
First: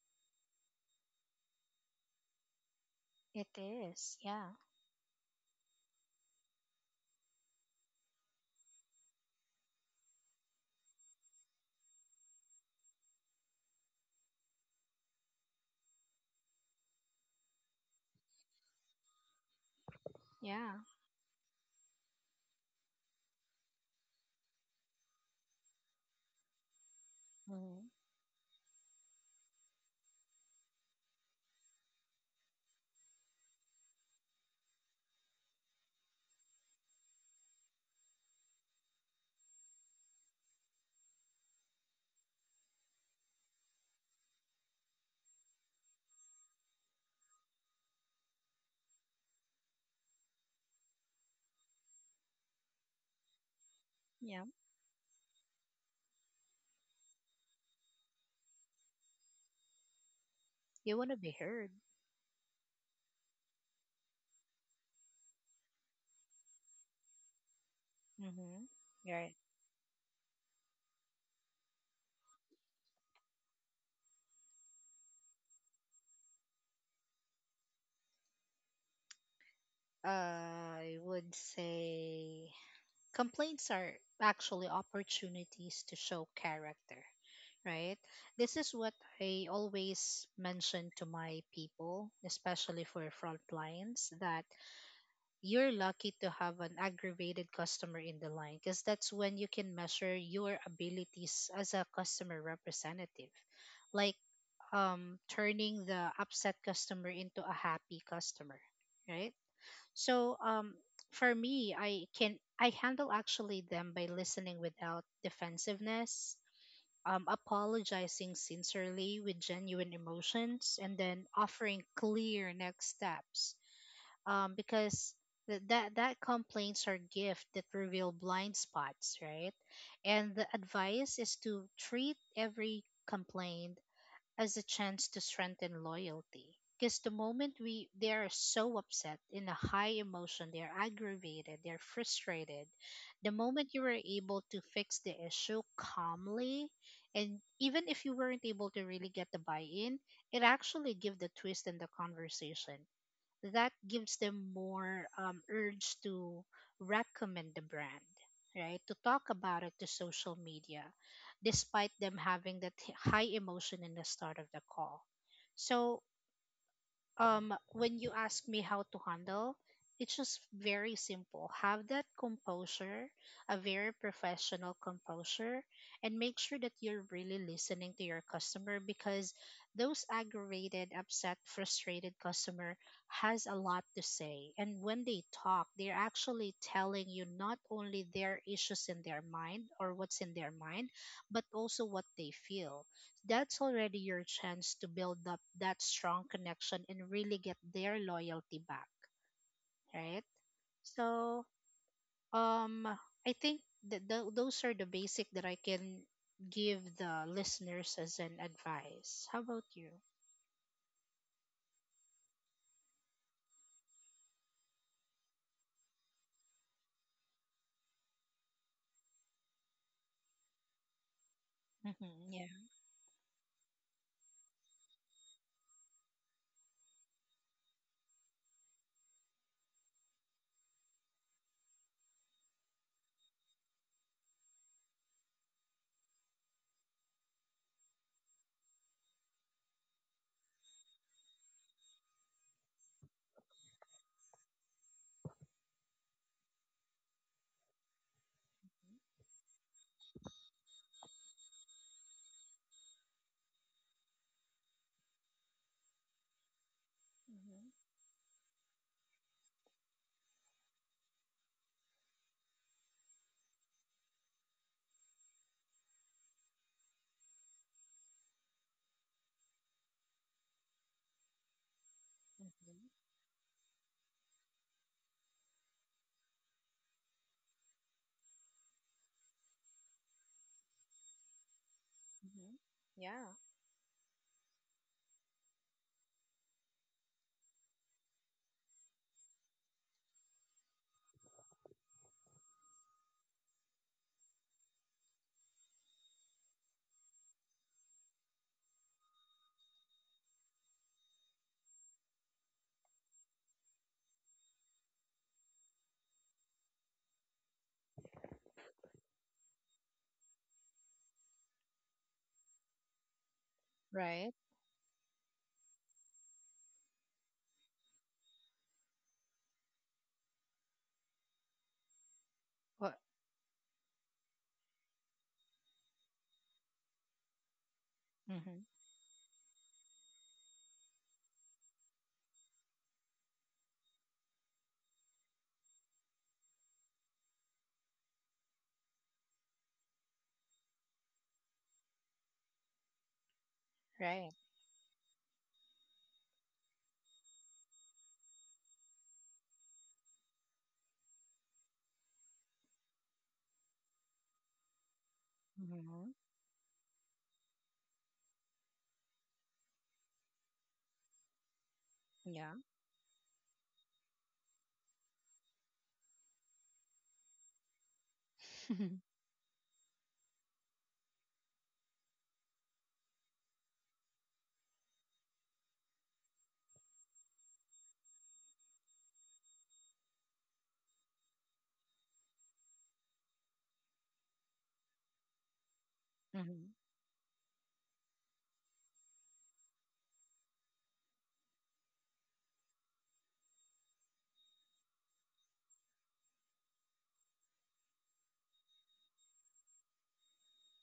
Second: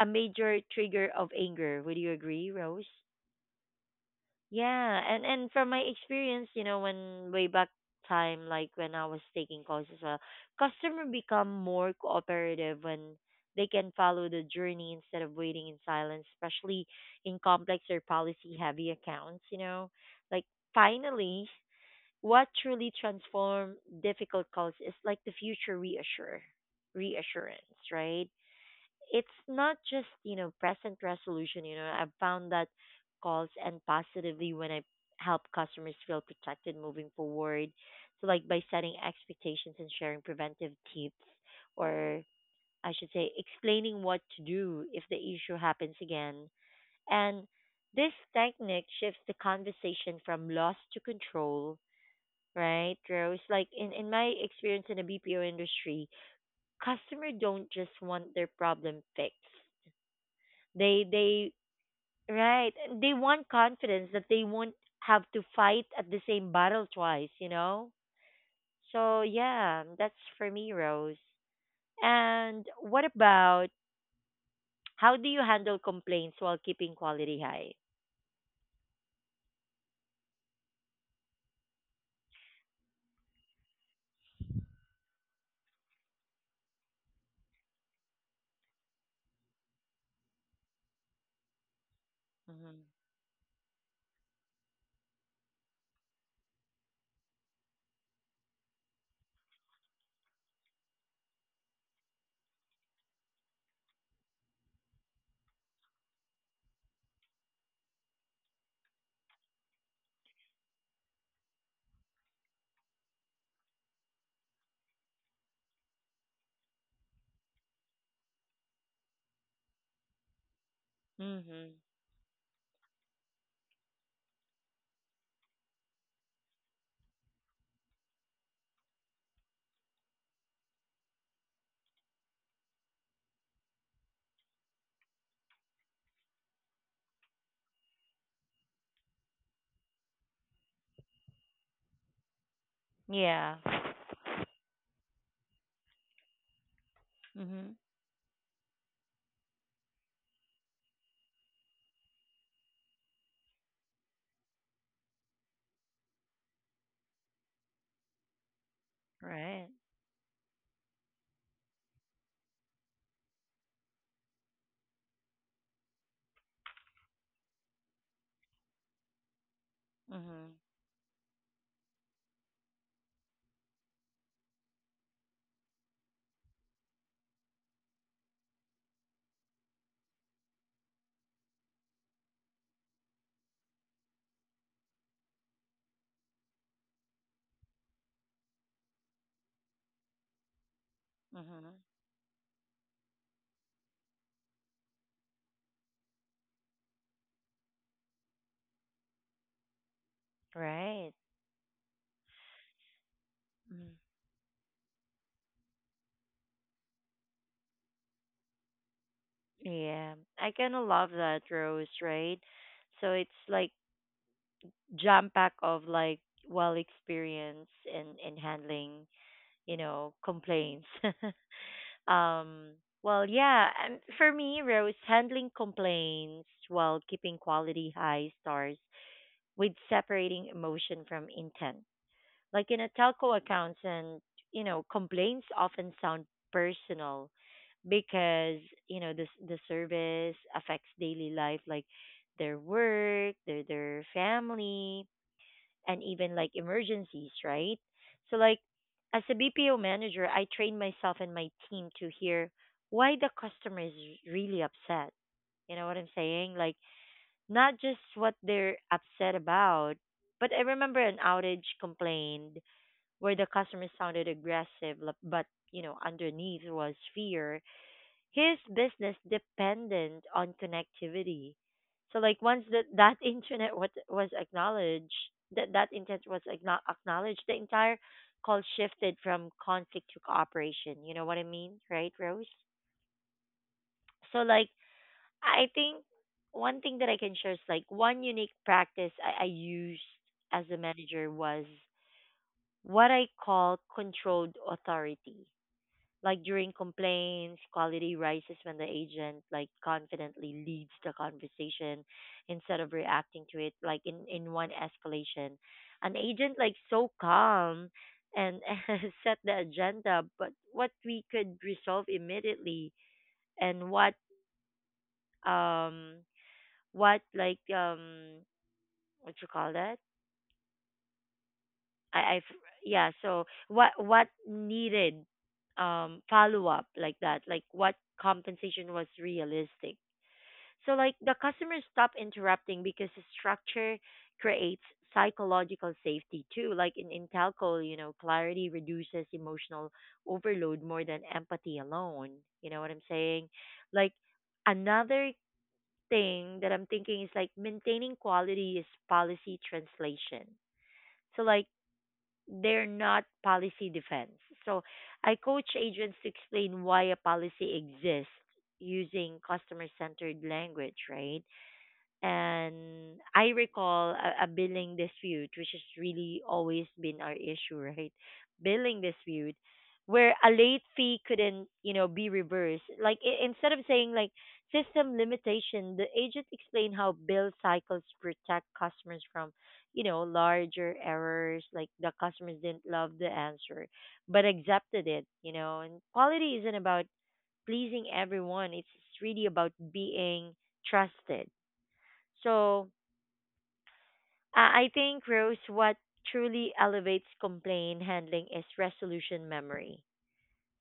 a major trigger of anger. Would you agree, Rose? It is. Yeah. Yeah, and from my experience, you know, when way back time, like when I was taking calls as well, customer become more cooperative when they can follow the journey instead of waiting in silence, especially in complex or policy heavy accounts, you know. Like Yeah. finally, what truly transform difficult calls is like the future reassure reassurance, Mhm. right? It's not just, you know, present resolution. You know, I've found that calls end positively when I help customers feel protected moving forward. So like by setting expectations and sharing preventive tips, or I should say explaining what to do if the issue happens again. And this technique shifts the conversation from loss to control, right, Rose? Like in my Yeah. experience in the BPO industry, customer don't just want their problem fixed. You they want to be they heard. right. They want confidence that they won't have to fight at the same battle twice, you know? Mhm. So Right. yeah, that's for me, Rose. And what about how do you handle complaints while keeping quality high? I would say complaints are actually opportunities to show character, right? This is what I always mention to my people, Mhm. especially for front lines, that you're lucky to have an aggravated customer in the line because that's when you can measure your abilities as a customer representative, like turning the upset customer into a happy customer, right? So for me I can, I handle actually them by listening without defensiveness, apologizing sincerely with genuine emotions and then Mhm. offering clear next steps, because that complaints are gift that reveal blind spots, right? And the advice is to treat every complaint as a chance to strengthen loyalty. Because the moment we they are so upset in a high emotion, they are aggravated, they're frustrated. The Yeah. moment you were able to fix the issue calmly, and Mhm. even if you weren't able to really get the buy-in, it actually give the twist in the conversation that gives them more urge to recommend the brand, right? To talk about Right. it to social media despite them having that high emotion in the start of the call. So, when you ask me how to handle, it's just Mhm. very simple. Have that composure, a very professional composure, and make sure that you're really listening to your customer, because those aggravated, upset, frustrated customer has a lot to say. And when they talk, they're actually telling you not only their issues in their mind or what's in their mind, but Mhm. also what they feel. That's already your chance to build up that strong connection and really get their loyalty back, right? Right. So, um, I think Mhm. that those are the basic that I can give the listeners as an advice. How about you? Yeah. I kind of love that, Rose, right? So it's like jam pack of like well experience in handling, you know, complaints. *laughs* Mm-hmm, um yeah. Yeah, and for me, Rose, handling complaints while keeping quality high stars with separating emotion from intent. Like in a telco accounts and, you know, complaints often sound personal because, you know, this the service affects daily life, like their work, their family, and even like emergencies, right? So like as a BPO manager, I train myself and my team to hear why the customer is really upset. You know what I'm saying? Like Mm-hmm. not just what they're upset about, but I remember an outage complaint where the customer sounded aggressive, but you know underneath was fear, his business dependent on connectivity. So like once that Mm-hmm. *laughs* that internet was acknowledged, that intent was acknowledged, the entire call shifted from conflict to cooperation. You know what I mean, right, Rose? Mm-hmm. Yeah. So like I think one thing that I can share is like one unique practice I used as a manager was what I call controlled authority. Like during complaints, quality rises when the agent like confidently leads the conversation instead of reacting to it, like in one escalation. An agent like so calm and *laughs* set the agenda, but what we could resolve immediately and what Right. um what like um what you call that? I What? yeah, so what needed follow up, like that, like what Mm-hmm. compensation was realistic. So like the customers stop interrupting because the structure creates psychological safety too. Like in telco, you know, clarity reduces emotional overload more than empathy alone. You know what I'm saying? Like Right. another thing that I'm thinking is like maintaining quality is policy translation. So like they're not policy defense. So I coach Mm-hmm. agents to explain why a policy exists using customer centered language, right? Yeah. And I recall a billing dispute, which has really always been our issue, *laughs* right? Billing *laughs* dispute, where a late fee couldn't, you know, be reversed. Like I instead of saying like system limitation, the agent explained how bill cycles protect customers from, you know, larger errors. Like the customers didn't love the answer, but accepted it, you know. And quality mm-hmm. isn't about pleasing everyone. It's really about being trusted. So I think, Rose, what truly elevates complaint handling is resolution memory.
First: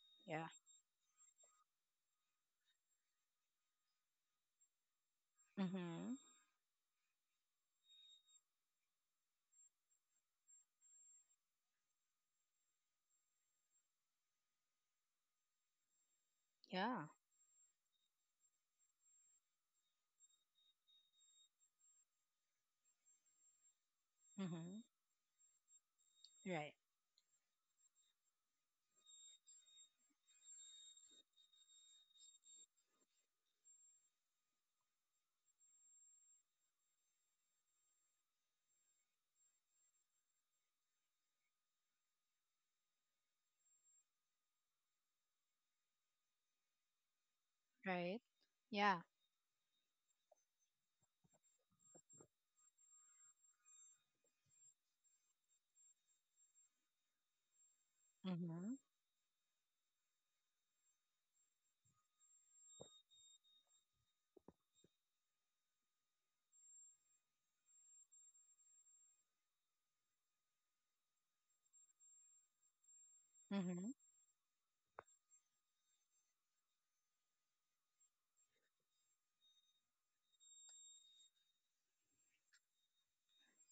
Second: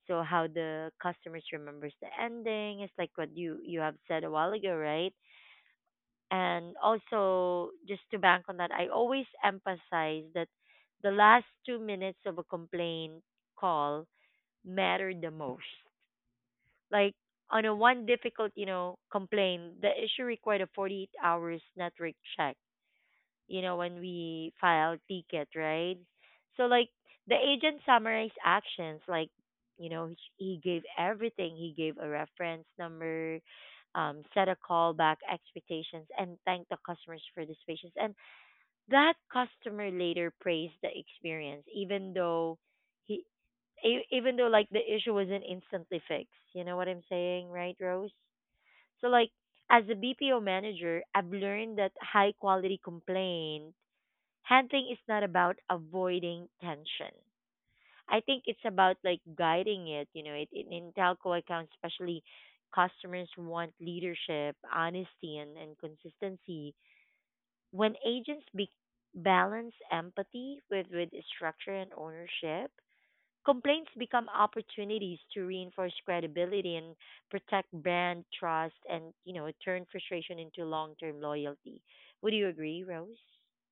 So how Yeah. the customers remembers the ending is like what you have said a while ago, right? Mm-hmm. And also just to bank on that, I always emphasize that the last 2 minutes of a complaint call matter the most. Yeah. Like on a one difficult, you know, complaint, the issue required a 48 hours network check when we Mm-hmm. file ticket, right? So Right. like the agent summarized actions, like you know, he gave everything. He gave a reference number, set a callback expectations, and thanked the customers for this patience. And that customer later praised the experience, even though he, even though like the issue wasn't instantly fixed. You know what I'm saying, right, Rose? Right. Yeah. So like as a BPO manager, I've learned that high quality complaint handling is not about avoiding tension. I think it's Mm-hmm. about like guiding it. You know, in telco accounts, especially customers want leadership, honesty, and consistency. When balance empathy with structure and ownership, complaints Mm-hmm. become opportunities to reinforce credibility and protect brand trust and, you know, turn frustration into long term loyalty. Would you agree, Rose?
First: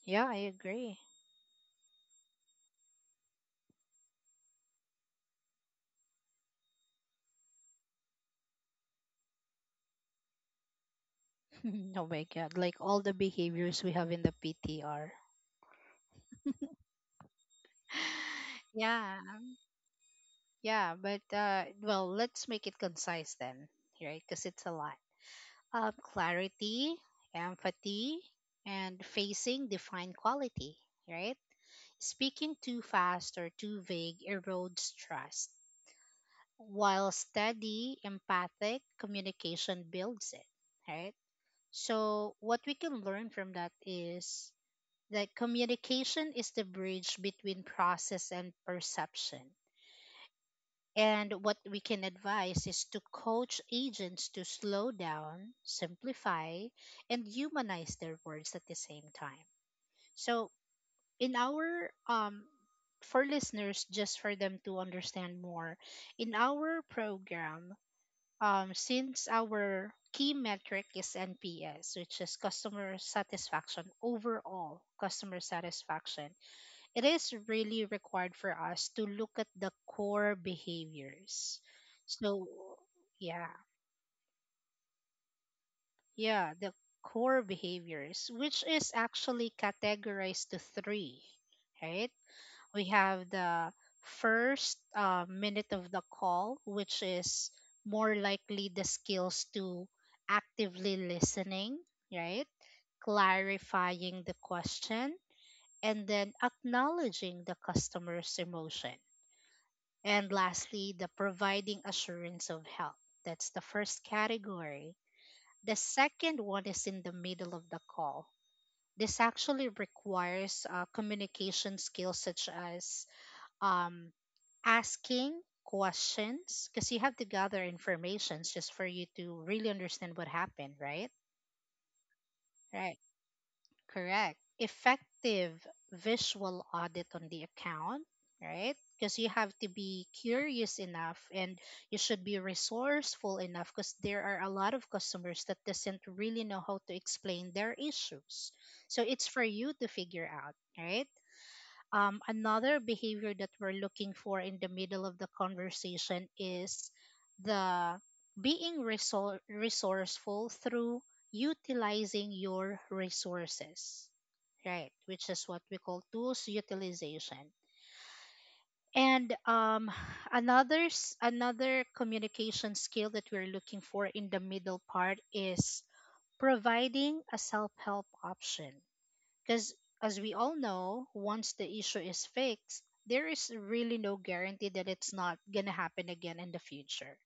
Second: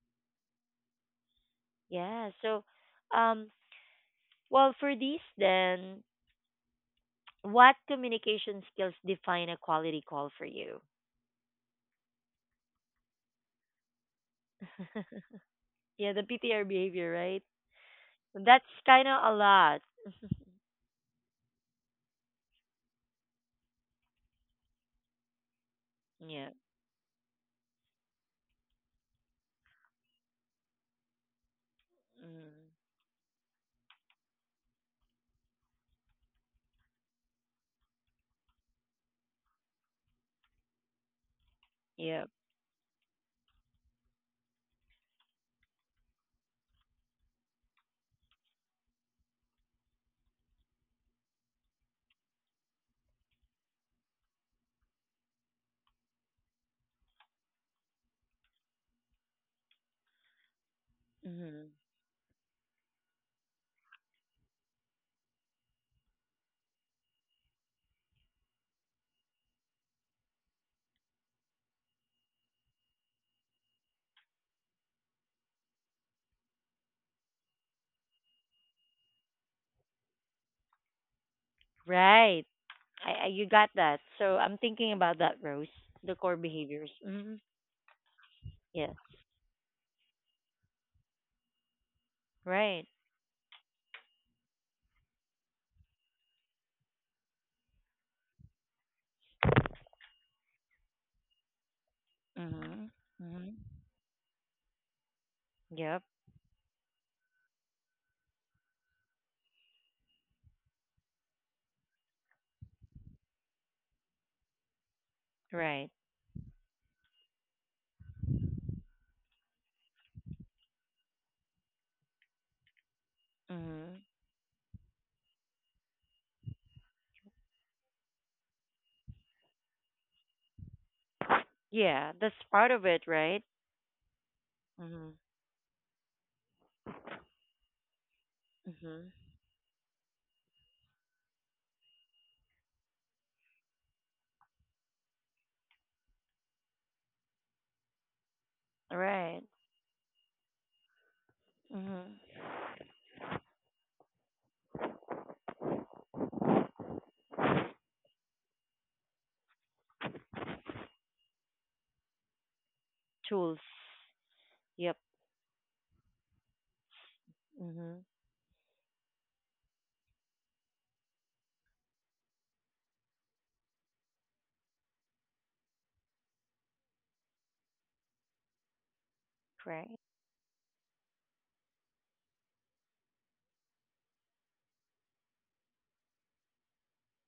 Yeah, I agree. Yeah. So, um, well, for these, then, what communication skills define a quality call for you? *laughs* oh my God. Like all the behaviors we have in the PTR. *laughs* yeah, the PTR behavior, right? *laughs* That's kind yeah. of a lot. Yeah. But, well, let's make it concise then, right? Because it's a lot. Yeah. Clarity, empathy, and facing defined quality, right? Speaking Mm. too fast or too vague erodes trust, while steady, empathic communication builds it, right? Yeah. So, what we can learn from that is, like, communication is the bridge between process and perception. And what we can advise is to coach agents to slow down, simplify, and humanize their words at the same time. So, in Hmm. our for listeners, just for them to understand more, in our program, since our key metric is NPS, which is customer satisfaction overall, customer satisfaction, it is really required for us to look at the core behaviors. Right. So, I you yeah, got that. So I'm thinking about that, Rose. The core yeah, the behaviors. Mm-hmm. core behaviors, which is Yeah. actually categorized to three, right? We Right. have the first minute of the call, which is more likely the skills to actively listening, right? Mm-hmm. Mm-hmm. Clarifying the question Yep. and then acknowledging the customer's emotion. And lastly, the providing assurance of health. That's the first category. The Right. second one is in the middle of the call. This actually requires communication skills such as Mm-hmm. um, asking questions, because you have to gather information just for you to really understand what happened, right? Yeah. That's part of Right. it, right? Correct. Mm-hmm. Effective visual audit on the account, right? Mm-hmm. Because you have to be curious enough and you should be resourceful enough, because there are a lot of customers that doesn't really know how to explain their issues. So it's Right. for you to figure out, right? Mm-hmm. Another behavior that we're looking for in the middle of the conversation is the being resourceful through utilizing your Tools. resources, right? Yep. Which is what we call tools utilization. Mhm. And another another communication skill that we're looking for in the middle part is providing a self help option. Because Pray. as we all know, once the issue is fixed, there is really no guarantee that it's not gonna happen again in the future.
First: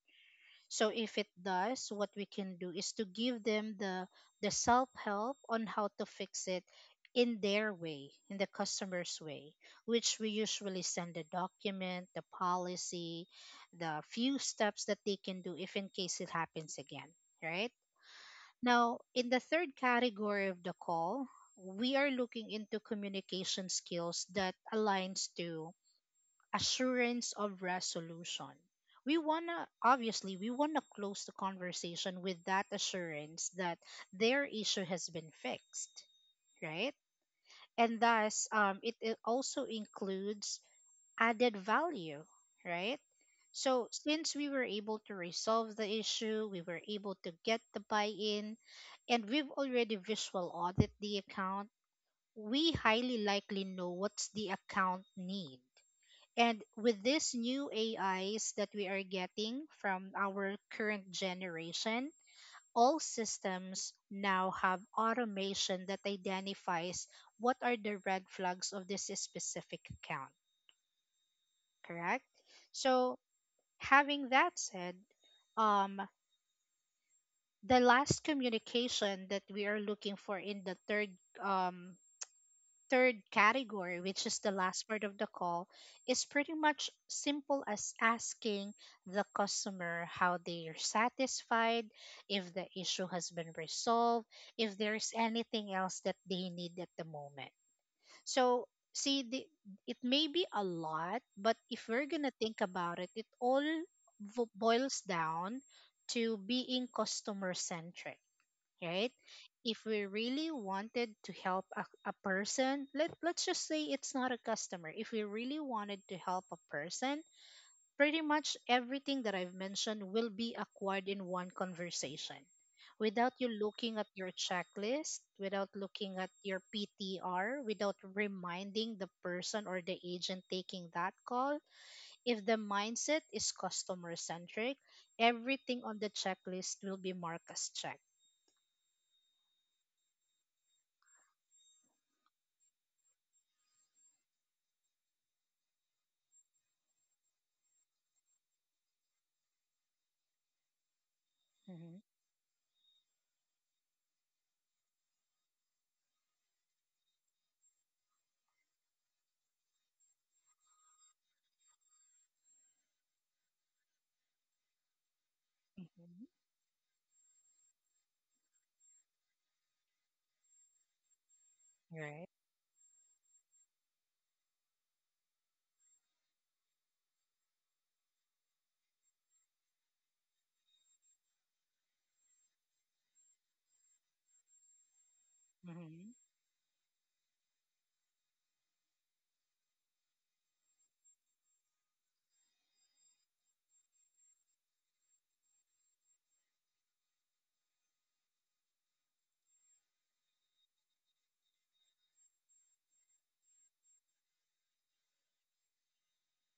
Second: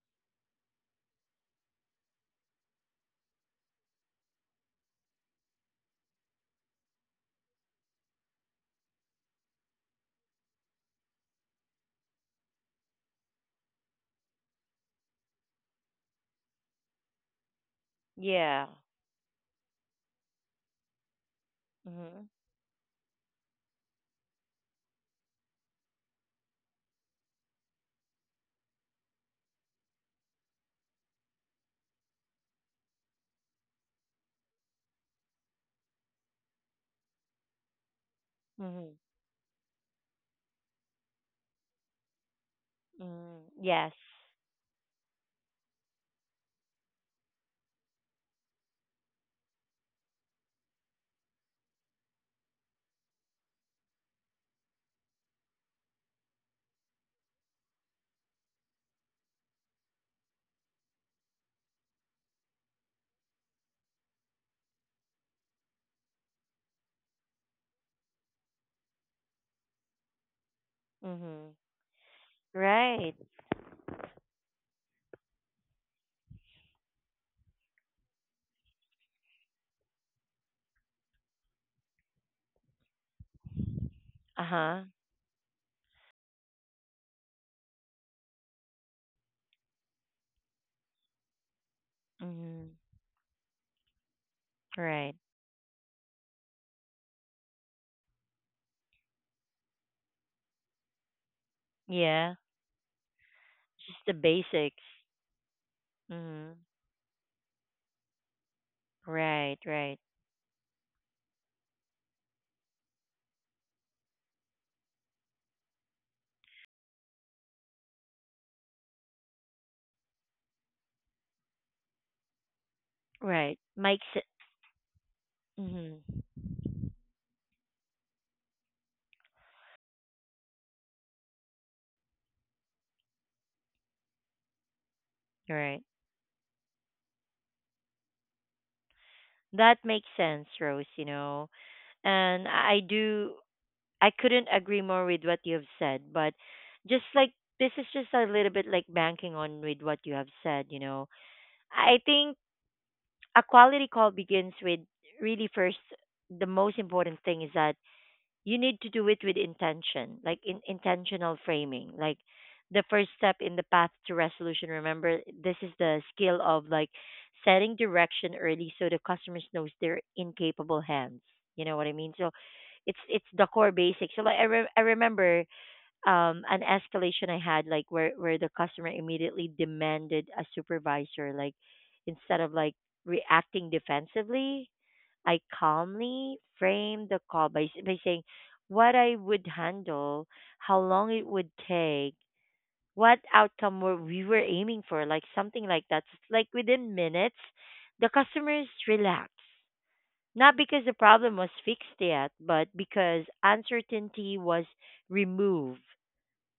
So if it does, what we can do is to give them the self-help on how to fix it in their way, in the customer's way, which we usually send the document, the policy, the few steps that they can do if in case it happens again, right? Yeah. Now, in the third category of the call, we are Mhm. looking into communication skills that aligns to assurance of resolution. We want to, obviously, we want to close the conversation with that assurance that their issue has been fixed, right? And thus, Mhm. it also includes added value, right? Mhm. So, Yes. since we were able to resolve the issue, we were able to get the buy in, and we've already visual audit the account, we highly likely know what's the account need, and with these new AIs that we are getting from our current generation, all systems now have automation that identifies what are the red flags of this specific account, Mhm. correct? Right. So, having that said, um, the last communication that we are looking for in the third um, third category, which is the Uh-huh. last part of the call, is pretty much simple as asking the customer how they are satisfied, if the Mhm. issue has been resolved, if there's Right. anything else that they need at the moment. So, see, it may be a lot, but if we're going Yeah. to think about it, it all Just the basics. boils down to Mhm. being customer centric, right? Right, If right. we really wanted to help a person, let's just say it's not a customer. If we really wanted to help a person, pretty much everything that I've mentioned will be acquired in one conversation. Without you Right. looking Makes at it. your checklist, without Mhm. looking at your PTR, without reminding the person or the agent taking that call, if the mindset is customer centric, Right. everything on the checklist will be marked as check. That makes sense, Rose, you know. And I do. I couldn't agree more with what you have said, but just like this is just a little bit like banking on with what you have said, you know. I think a quality call begins with really first the most important thing is that you need to do it with intention like in intentional framing like the first step in the path to resolution, remember this is the Mhm. skill of like setting direction early so the customers knows they're in capable hands, you know what I mean. Right. So it's the core basics. So like I remember an escalation I had like where the customer immediately demanded a supervisor, like instead of like reacting defensively, I Mhm. calmly framed the call by saying what I would handle, how long it would take, what outcome were we were aiming for, like something like that. Like within minutes the customers relaxed, not because the problem was fixed yet but because uncertainty was removed.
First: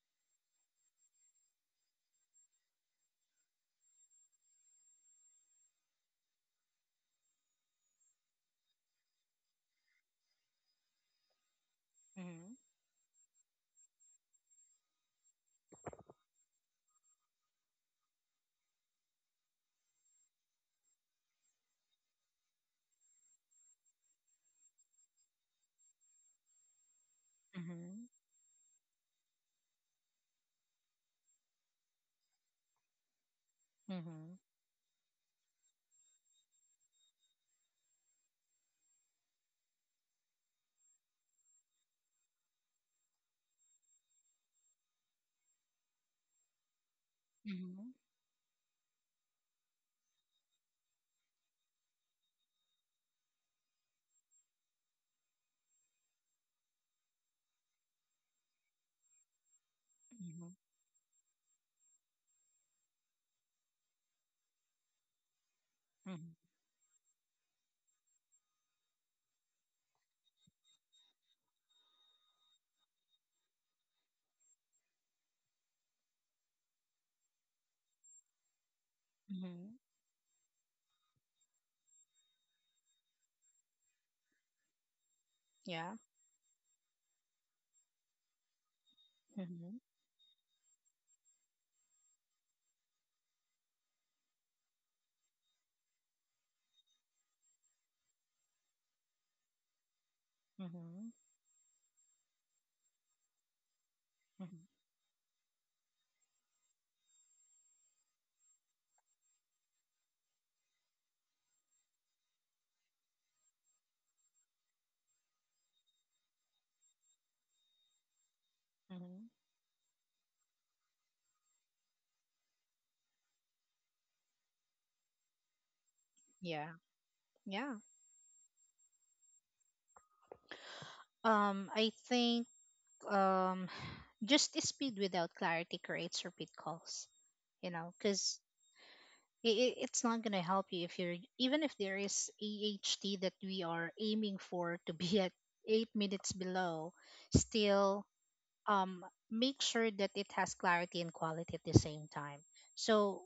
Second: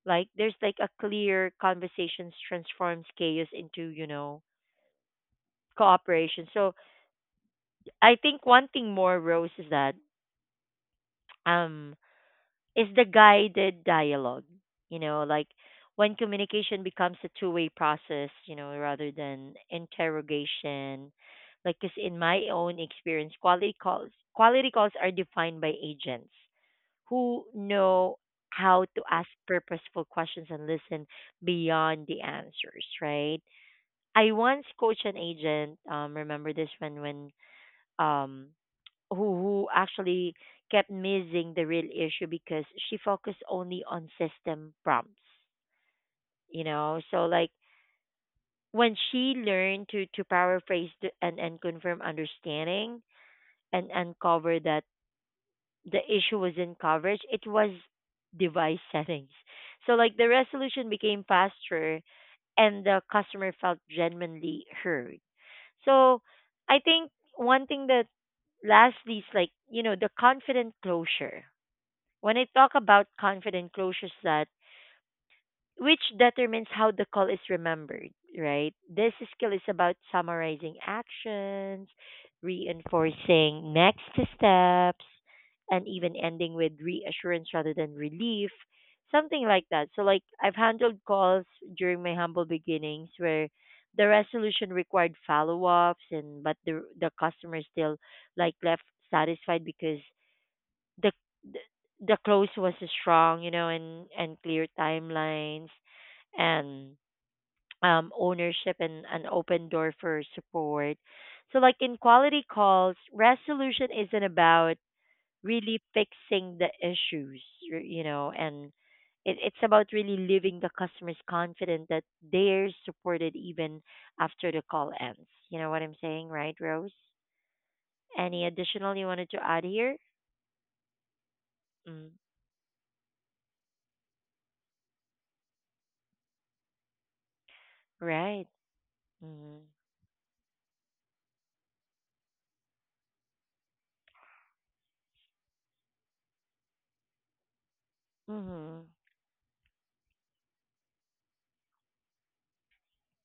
Like there's like a clear conversations transforms chaos into, you know, cooperation. So I think one thing more, Rose, is that um Mhm. is the guided dialogue. You know, like when communication becomes a two-way process, you know, rather than interrogation. Like, 'cause in my own experience, quality calls are defined by agents who Mhm. know how to ask purposeful questions and listen beyond the answers, right? I Mhm. once coached an agent. Remember this one when um who actually kept missing the real issue because she focused only on system prompts. You know, so like Mhm. when she learned to paraphrase the, and confirm understanding and uncover that the issue was in coverage, it was device *laughs* settings. So like the Mhm. resolution became faster and the customer felt genuinely heard. So Mhm. I think one thing that lastly is like, you know, the confident closure. When I talk about confident closures that which determines how the call is remembered, right? This skill is Mhm. about summarizing actions, reinforcing next steps, and Yeah. even ending with reassurance rather than relief, something like Mhm. that. So, like, I've handled calls during my humble beginnings where the resolution required follow ups, and but the customer still like left satisfied because Mhm. the the close was strong, you know, and Mhm. clear timelines and ownership and an open door for support. So like in quality calls, resolution isn't about really fixing the issues, you know, and Mhm. it, it's about really leaving the customers confident that they're supported even after the call ends. You know what I'm saying, right, Yeah. Rose? Yeah. Any additional you wanted to add here? I Mm, think um, *sighs* just speed without clarity creates repeat calls. You know, because right. Mm-hmm. it, it's not gonna help you if you're, even if there is AHT that we are aiming for to be at 8 minutes below, still Mhm. um, make sure that it has clarity and quality at the same time. So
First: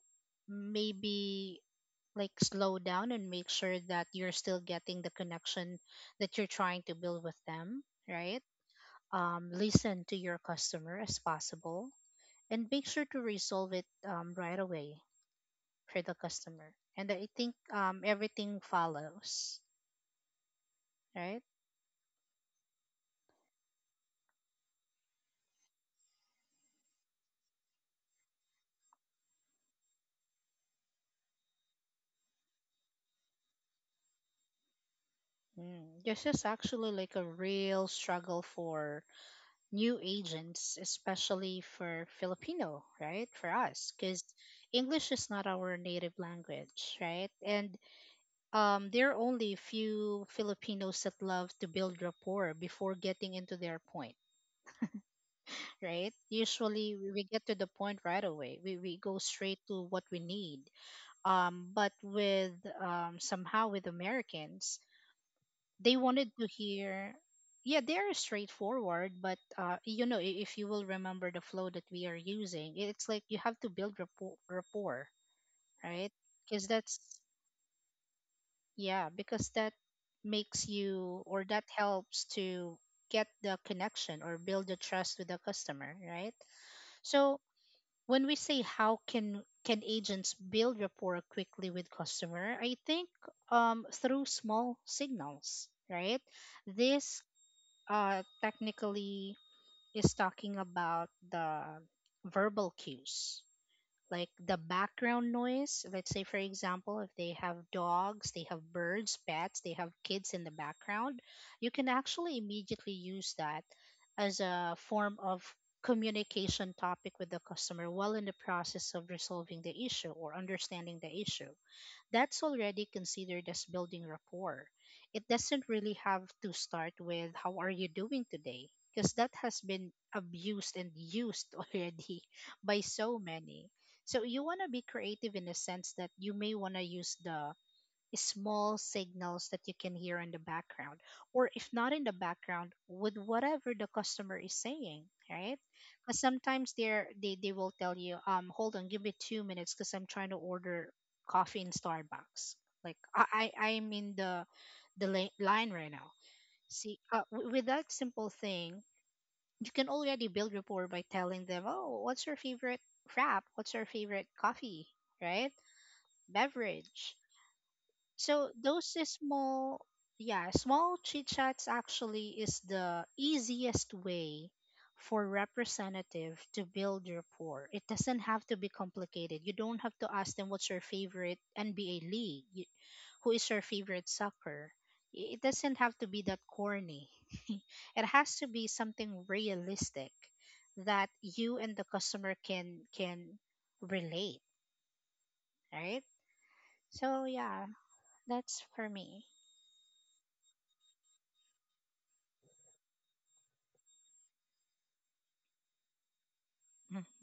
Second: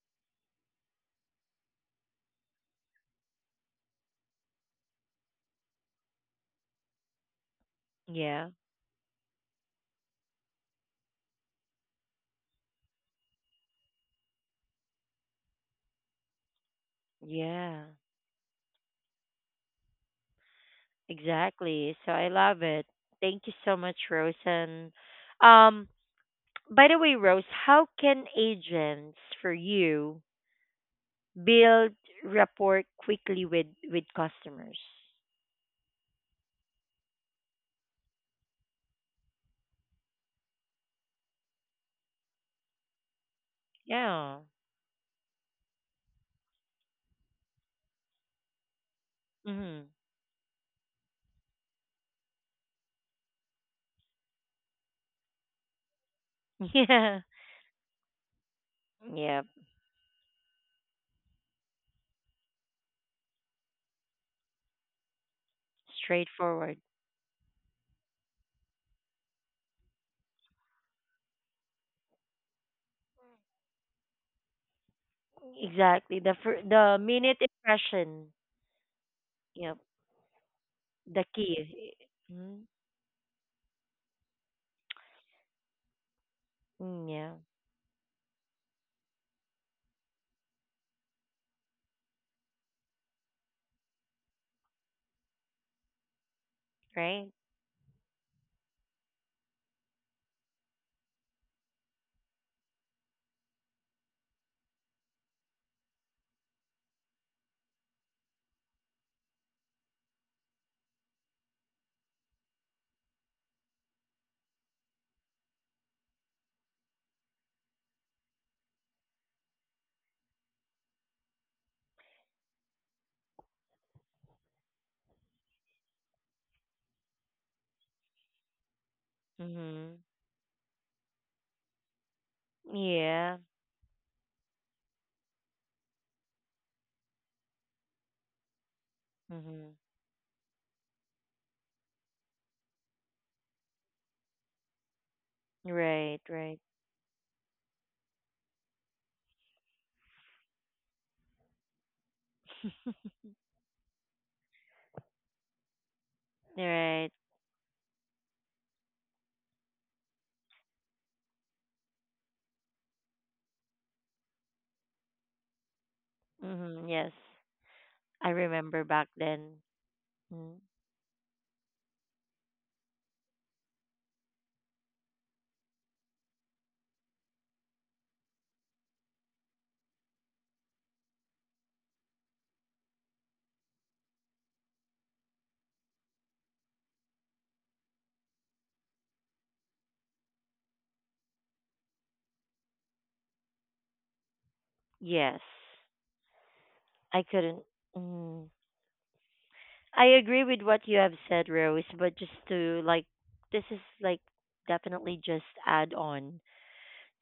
maybe, like, slow down and make sure that you're still getting the connection that you're trying to build with them, right? Yeah. Listen to your customer as possible and make sure to resolve it right away for the customer. And I think Yeah. Everything follows, right? Exactly. So I love it. Thank you so much, Rosen. Um, by the way, Rose, how can agents for you build rapport quickly with customers? Mm. This is actually like a real struggle for new agents, especially for Filipino, right? For us, because Yeah. English is not our native language, right? And there are only Mhm. few Filipinos that love to build rapport before getting into their point, right? *laughs* Usually Yeah. we get to the point right away. We go Yeah. straight to what we need. But with somehow with Americans, they wanted to Straightforward. hear, yeah, they're straightforward. But you know, if you will remember the flow that we are using, it's like you have to build rapport, rapport, right? Exactly. Because The that's, minute impression. yeah, because that Yep. makes you The or that key. helps Mm, to get the connection or build the trust with the customer, right? mm, yeah. So when we say how can agents build rapport quickly with customer, I think through small signals, right? This Right. Technically is talking about the verbal cues, like the background noise. Let's say, for example, if they have dogs, they have birds, pets, they have kids in the background, you can actually immediately use that as a form of communication topic with the customer while in the process of resolving the issue or understanding the issue. That's already considered as building rapport. It doesn't really have to start with, "How are you doing today?" Because that has been Mhm. abused and used *laughs* already by so Yeah. many. So you want to be creative in the sense that you may want to use the small signals that you Mhm. can hear in the background, or if not in the background, with whatever the customer is saying, right? Because Right, right, sometimes they're, they will tell you, hold on, give me 2 minutes because I'm trying to order coffee in Starbucks. Like I'm in the line right now. See, right. With that simple thing, you can already build rapport by telling them, "Oh, what's your favorite wrap? What's your favorite coffee?" Right? Mhm. Yes, Beverage. I So remember those back is then. small, yeah, Mm. small chit chats actually is the easiest way for representative to build rapport. It doesn't have to be complicated. You don't have to ask them what's your favorite NBA league, who is your favorite soccer. It doesn't have to be that corny. *laughs* it has to be something realistic that you and the customer can relate, Yes, right? So I couldn't. yeah, Mm. that's for me. I agree with what you have said, Rose. But just to like, this is like definitely just add on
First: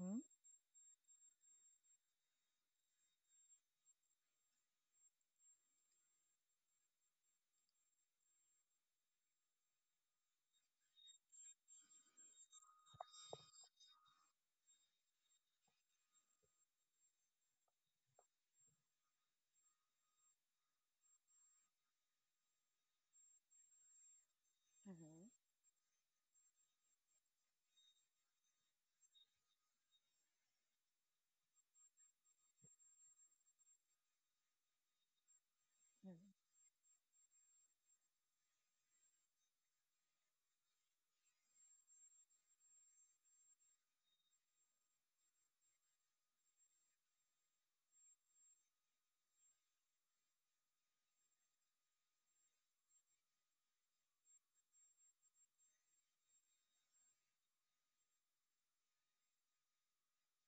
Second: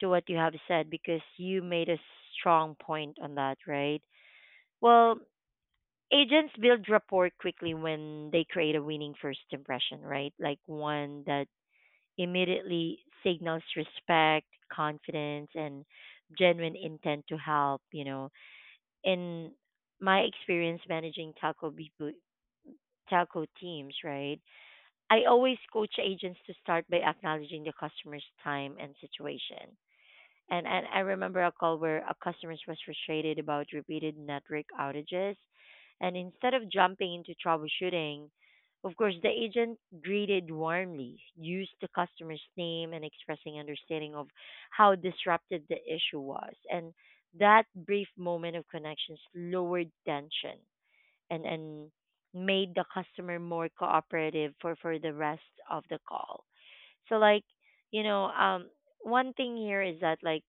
to what you have said because you made a strong point on that, right? Well, agents build rapport quickly when they create a winning first impression, right? Like one that immediately signals respect, confidence, and genuine intent to help. You know, in my experience managing telco people, taco teams, right? I Mhm. always coach agents to start by acknowledging the customer's time and situation. And I remember a call where a customer was frustrated about repeated network outages, and instead of jumping into troubleshooting, of course the agent greeted warmly, used the customer's name and expressing understanding of how disrupted the issue was. And that brief moment of connections lowered tension and made the customer more cooperative for the rest of the call. So like, you know, one thing here is that like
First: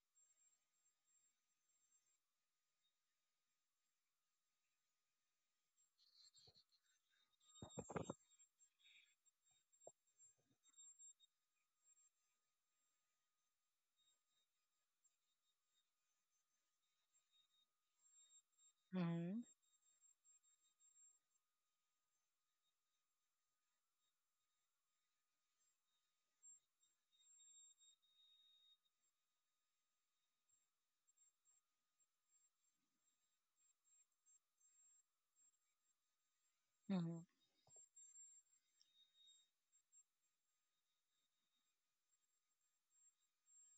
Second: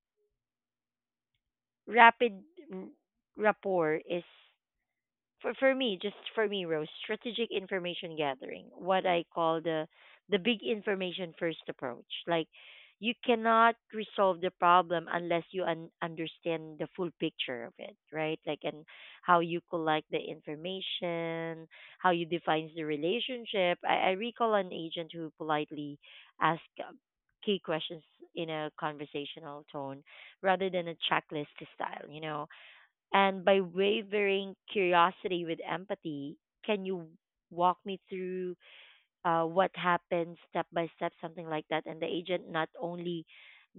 rapid r- rapport is for me, just for me, Rose, strategic information gathering, what I call the big information first approach. Like you cannot resolve the problem unless understand the full picture of it, right? Like and how Mhm. you collect the information, how you define the relationship. I recall an agent who politely asked key questions in a conversational tone rather than a checklist style, you know, and by wavering curiosity with empathy, can you Mhm. walk me through what happened step by step, something like that? And the agent not only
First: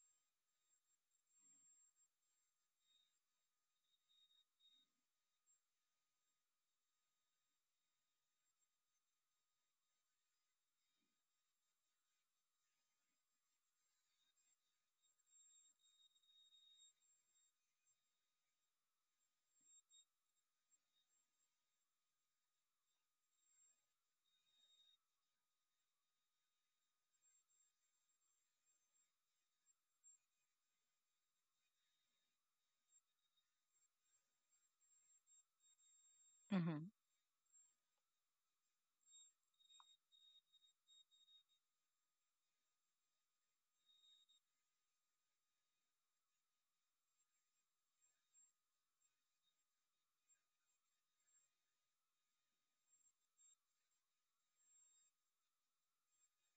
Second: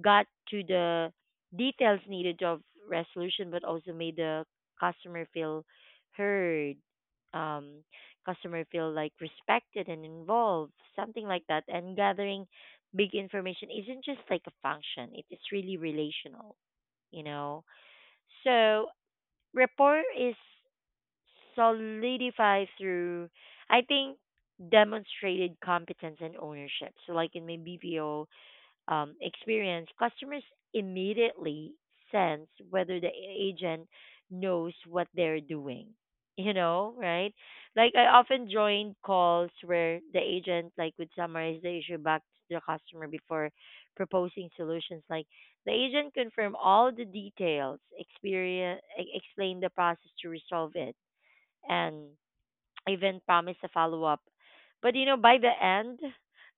got to the details needed of resolution, but also made the customer feel heard, um, customer feel like respected and involved, something like that. And gathering big information isn't just like a function; it is really relational, you know. So rapport is solidified through, I think, demonstrated competence and ownership. So, like in my BPO, experience, customers immediately sense whether the agent knows what they're doing. You Mhm. know, right? Like I often joined calls where the agent like would summarize the issue back to the customer before proposing solutions. Like the agent confirmed all the details, experience, explained the process to resolve it, and even promised a follow up. But you know, by the end,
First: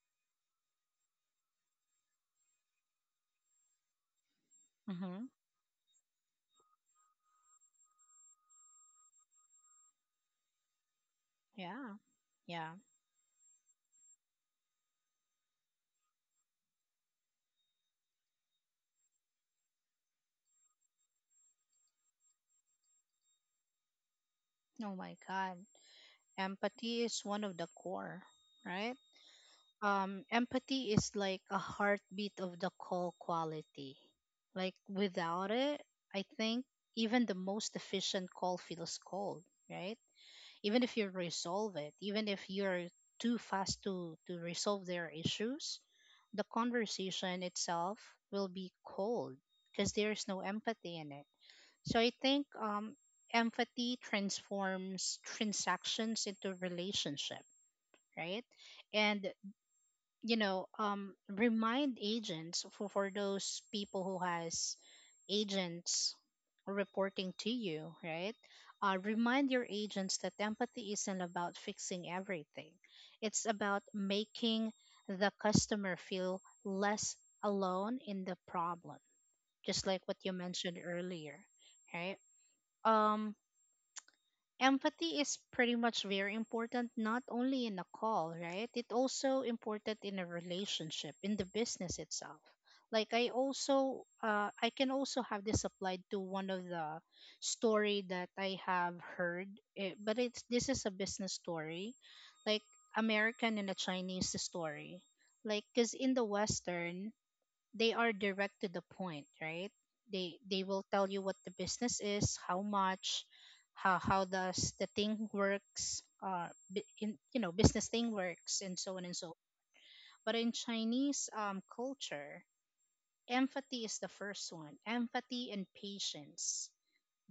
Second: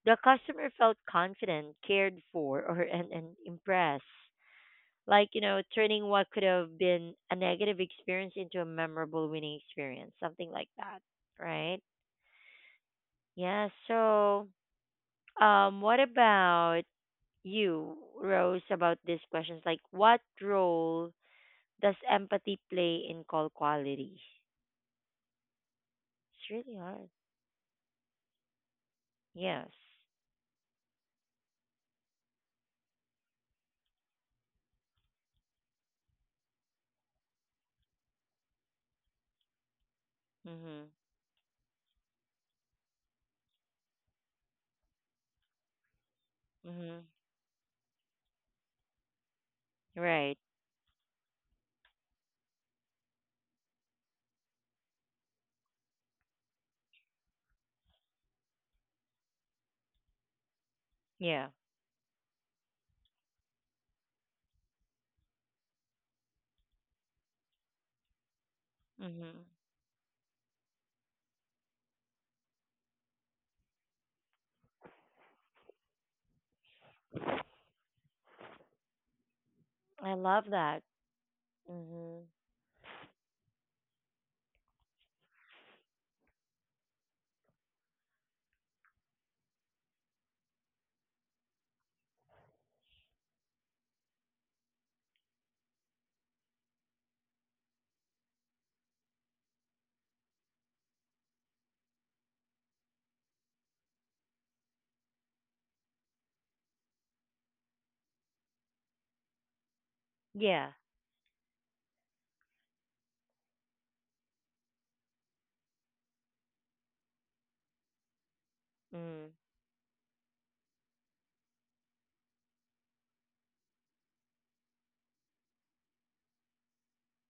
the customer felt confident, cared for, or and impressed. Mhm. Like, you know, turning what could have been a negative experience into a memorable winning experience, something like that, right? Yeah. Yeah. Yeah, so what about you, Rose, about these questions? Like what role does empathy play in call quality? It's Oh my God. really Empathy hard. is one of the core, right? Yes. Empathy is like a heartbeat of the call quality. Like without it, I think even the most efficient call feels cold, right? Even Mhm. if you resolve it, even if you're too fast to resolve their issues, the Mhm. conversation itself will be cold because there's Right. no empathy in it. So I think empathy transforms transactions into relationship, right? And, you know, Yeah. remind agents for those people who has agents reporting to you, right? Mhm. remind your agents that empathy isn't about fixing everything. It's about making the customer feel less alone in the problem, just like I what you love mentioned that. earlier, right? Mhm. Um, empathy is pretty much very important not only in a call, right? It also important in a relationship, in the business itself. Like I also, I can also have this applied to one of the story that I have heard. Eh, but it's, this is a business story, like American and a Chinese story. Like because in the Western, they are direct to the point, right? They Yeah. will tell you what the business is, how much, how does the thing works, in, you know, business thing works and so on and Mm. so. But in Chinese culture, empathy is the first one, empathy and patience.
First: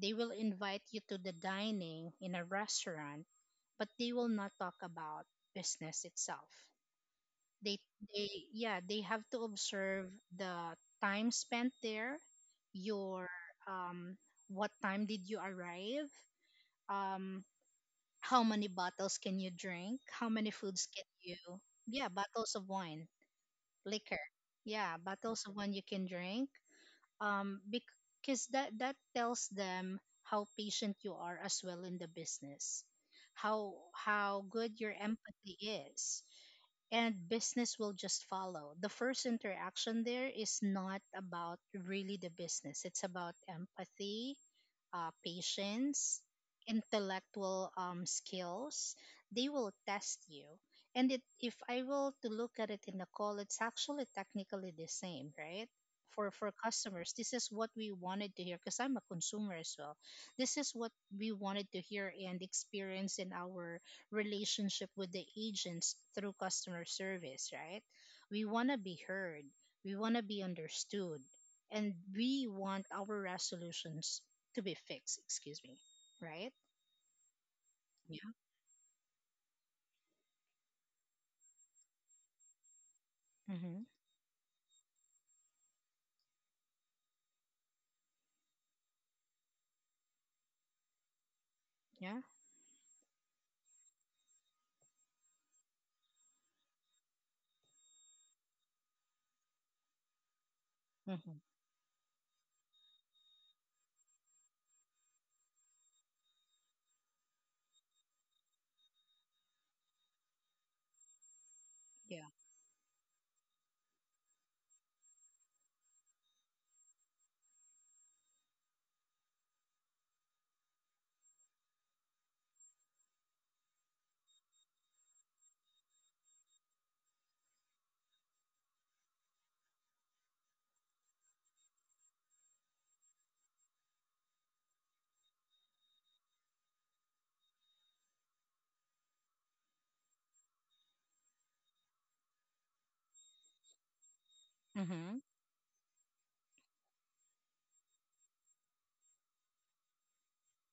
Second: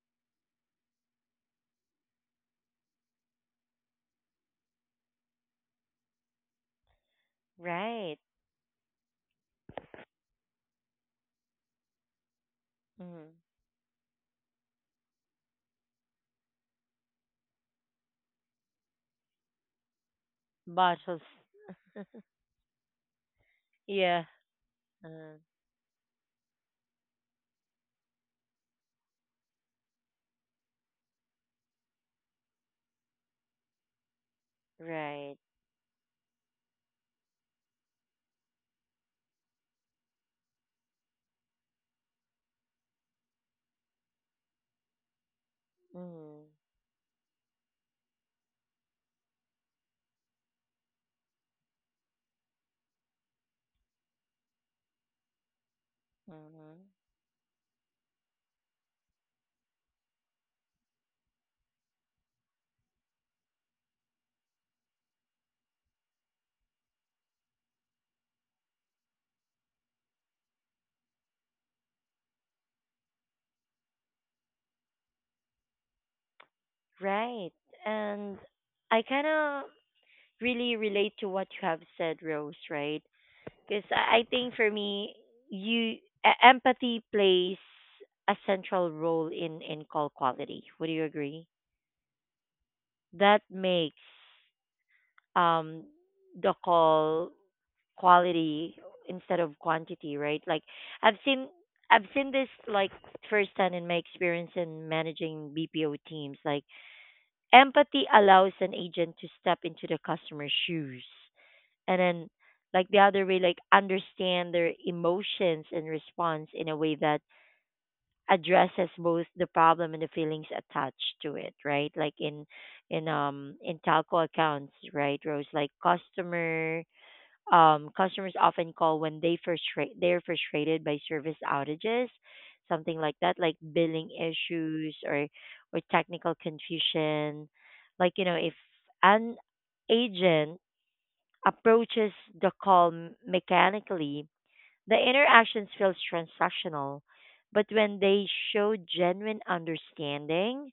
They will invite you to the dining in a restaurant, but they will not talk about business itself. They Right. they yeah, they have to observe the time spent there, Mhm. your um what time did you arrive, um how many bottles can you drink, how many foods can Bottles. you, yeah, *laughs* bottles of wine, liquor, yeah. yeah, Uh, bottles of wine you can drink. Um, because that, that tells them how patient you are as well in the business, how good your right. empathy is. And business will just follow. The first interaction there is not about really the business, it's about empathy, patience, Mhm. intellectual skills. They will test you. And it, if I will to look at it in the call, it's actually technically the same, right? For Mhm. customers, this is what we wanted to hear, because I'm a consumer as well. This is what we wanted to hear and experience in our relationship with the agents through customer service, right? We want to be heard. We want to be understood and we want our resolutions to be fixed, excuse me, right? Right. Yeah. And I kind of really relate to what you have said, Rose. Right. Mm-hmm. Because I think for me, you e- empathy plays a central role in call quality. Would you agree? Yeah. That makes um the call quality instead of quantity, right? Like I've Mm-hmm. seen I've seen this like firsthand in my experience in managing BPO teams. Like empathy allows an agent to step into the customer's shoes and Yeah. then like the other way, like understand their emotions and response in a way that addresses both the problem and the feelings attached to it, right? Like in in telco accounts, right, Rose? Like customers often call when they're frustrated by service outages, something like that, like billing issues or technical confusion. Like you know, if an agent approaches the call mechanically the Mm-hmm. interactions feels transactional, but when they show genuine understanding,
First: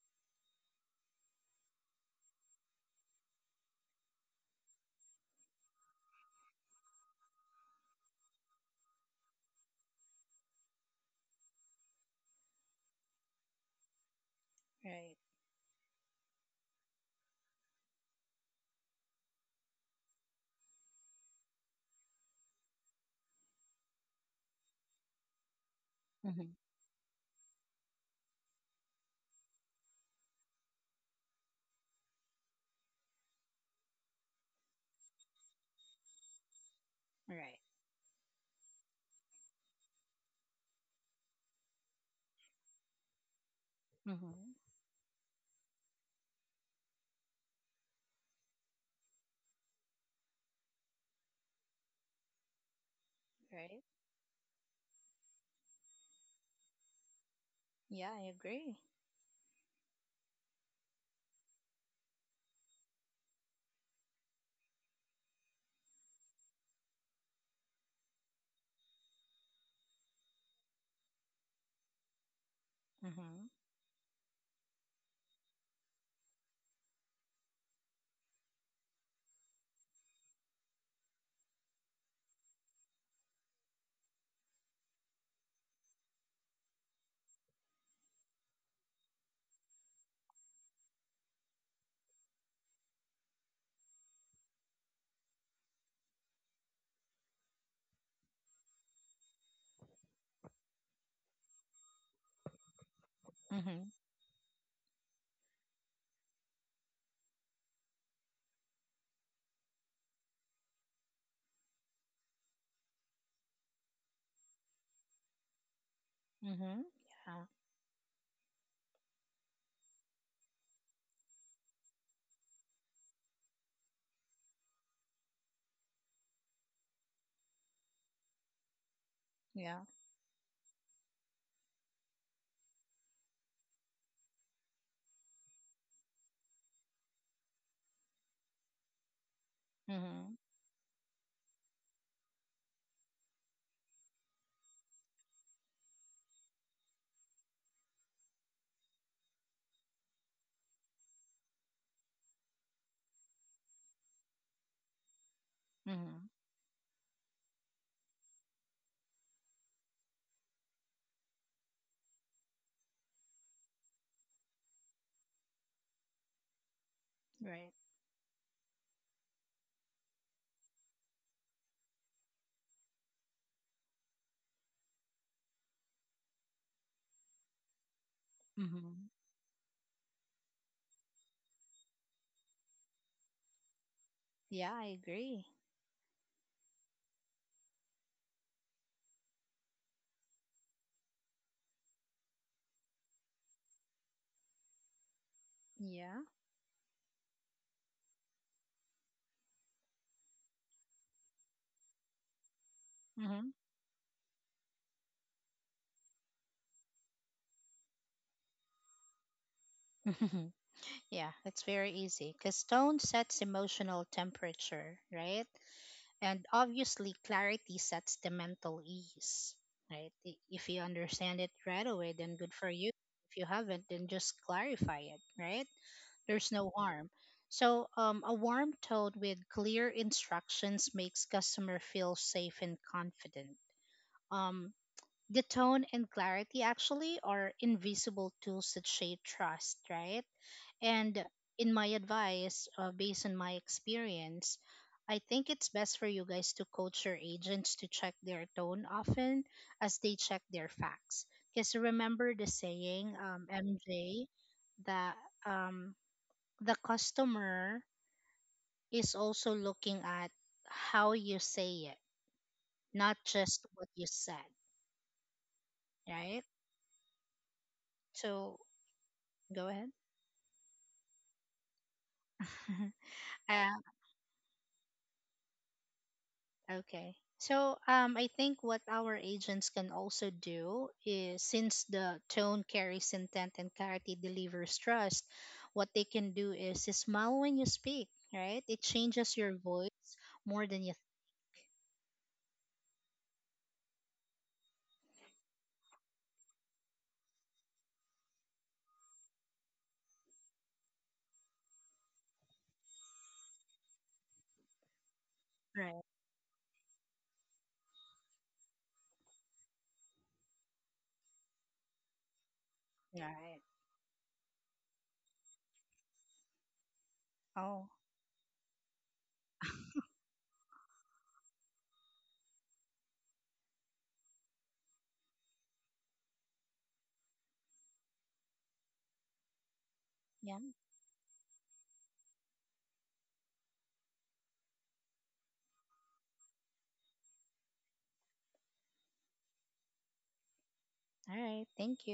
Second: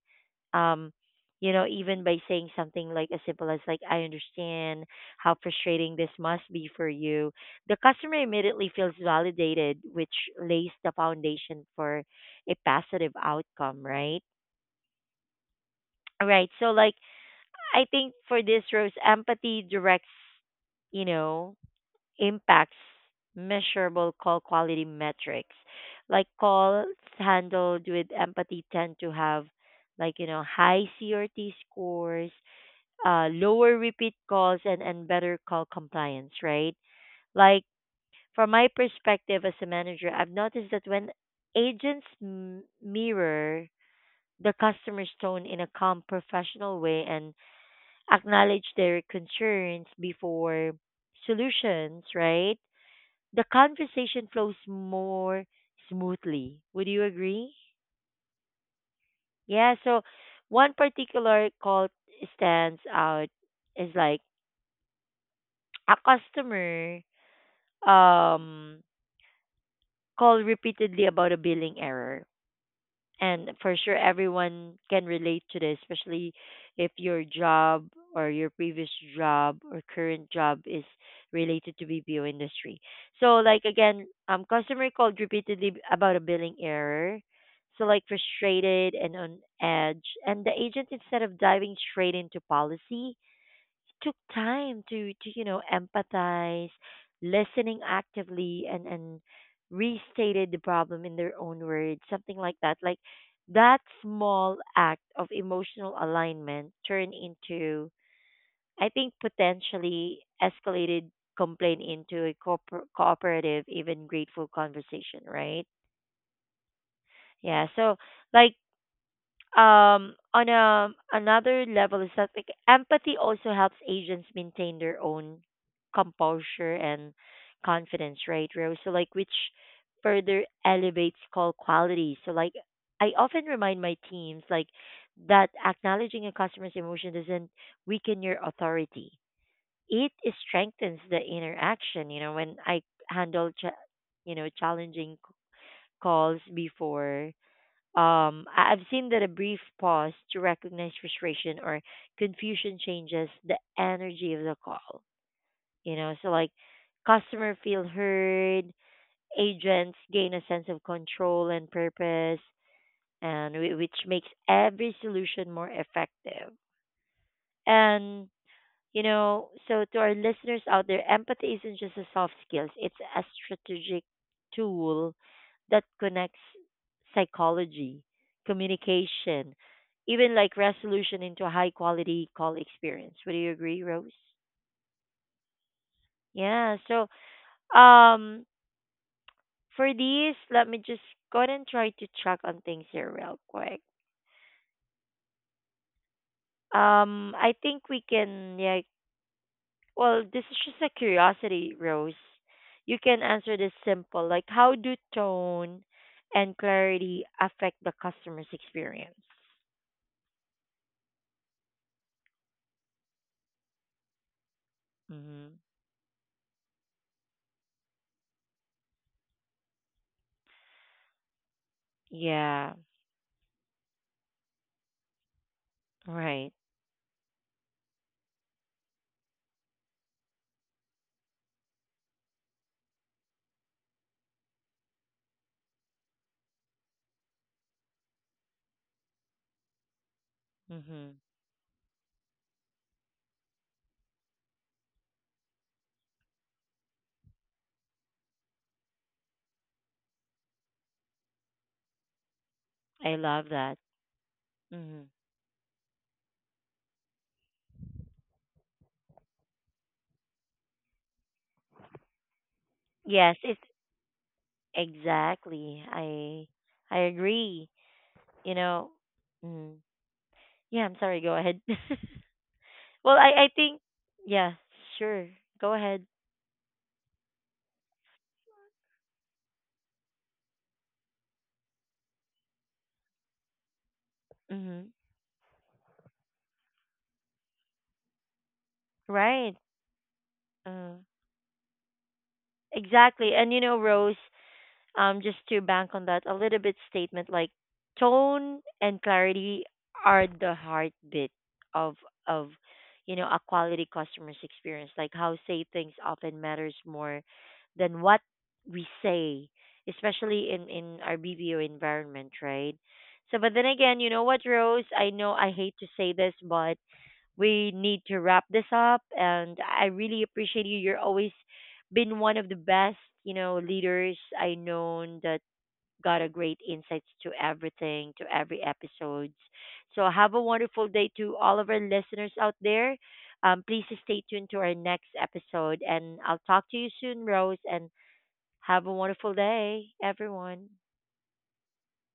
um, you know, even by saying something like as simple as like, "I understand how frustrating this must be for you," the customer immediately feels validated, which lays the foundation for a positive outcome, right? Right. Right. So like, I think for this, Rose, empathy directs, you know, impacts measurable call quality metrics. Like Mm-hmm. calls handled with empathy tend to have like you know high CRT scores, lower repeat calls, and better call compliance. Right? Right. Like from my perspective as a manager, I've noticed that when mirror Mm-hmm. the customer's tone in a calm, professional way and acknowledge their concerns before solutions, right? The Right. conversation flows more smoothly. Would you agree? Yeah, I agree. Yeah, so one particular call stands out is like a customer um called repeatedly about a billing error, Mm-hmm. and for sure everyone can relate to this especially if your job or your previous job or current job is related to BPO industry. So like again customer called repeatedly about a billing error, so like frustrated and on edge, and the agent instead of diving straight into policy took time to, you know, empathize, listening actively, and restated the problem in their own words, something like that. Like that Mm-hmm. small act of emotional alignment turned into, I think, potentially escalated complaint into a cooperative, even grateful conversation, right? Mm-hmm. Yeah. Yeah. So, like, on a another level is that like empathy also helps agents maintain their own composure and confidence, right Rose? So like which Yeah. further elevates call quality. So like I often remind my teams like that acknowledging a customer's emotion doesn't weaken your authority, it Mm-hmm. strengthens the interaction. You know, when I handle cha- you know challenging calls before, I've seen that a brief pause to recognize frustration or confusion changes the energy of the call. You know, Mm-hmm. so like customer feel heard, agents gain a sense of control and purpose, and which makes every solution more effective. Right. And you know, so to our listeners out there, empathy isn't just a soft skills, it's a strategic tool that connects psychology, Mm-hmm. communication, even like resolution into a high quality call experience. Would you agree, Rose? Yeah, I agree. Yeah. So um for these, let me just go ahead and try to check on things here real quick. Yeah. I think we can, yeah. Well, this is just a curiosity, Rose. You can Mm-hmm. answer this simple, like how do tone and clarity affect the customer's experience? *laughs* yeah, it's very easy because tone sets emotional temperature, right? Hmm. And obviously, clarity sets the mental ease, right? If you understand it right away, then good for Yeah, you. If you haven't, then just clarify it, right? There's right. no harm. So, a warm tone with clear instructions makes customer feel safe and confident. Um, the tone and clarity actually are invisible tools that shape trust, right? Hmm. And in my advice, based on my experience, I think it's best for you guys to coach your agents to check their tone often as they check their facts. Because remember the saying, I love that. MJ, Hmm. that um, the customer is also looking at how you say it, not Yes, it's just what you said, exactly. right? I agree. You So know, go mm. ahead. Yeah. I'm sorry. Go ahead. *laughs* *laughs* well, I Uh, think yeah, sure. Go ahead. okay. So I think what our agents can also do is, since the tone carries intent and clarity delivers Hmm. trust, what they can do is smile when you speak, right? It changes Right. your voice more than Uh, you. exactly. And you know, Rose, just to bank on that a little bit statement like tone and clarity are the heartbeat of of you know a quality customer's experience. Like how say things Right. often matters more than what we say, especially in our BBO environment, right? So but Right. then again, you know what, Rose, I know I hate to say this but we Oh, need to wrap this up. And I really appreciate you. You're always been one of the best, you know, leaders I known that got a great insights to everything, to every episodes. So have a yeah. wonderful day to all of our listeners out there. Please stay tuned to our next episode, and I'll talk to you soon, Rose. And have a wonderful day, everyone. All right. Thank you.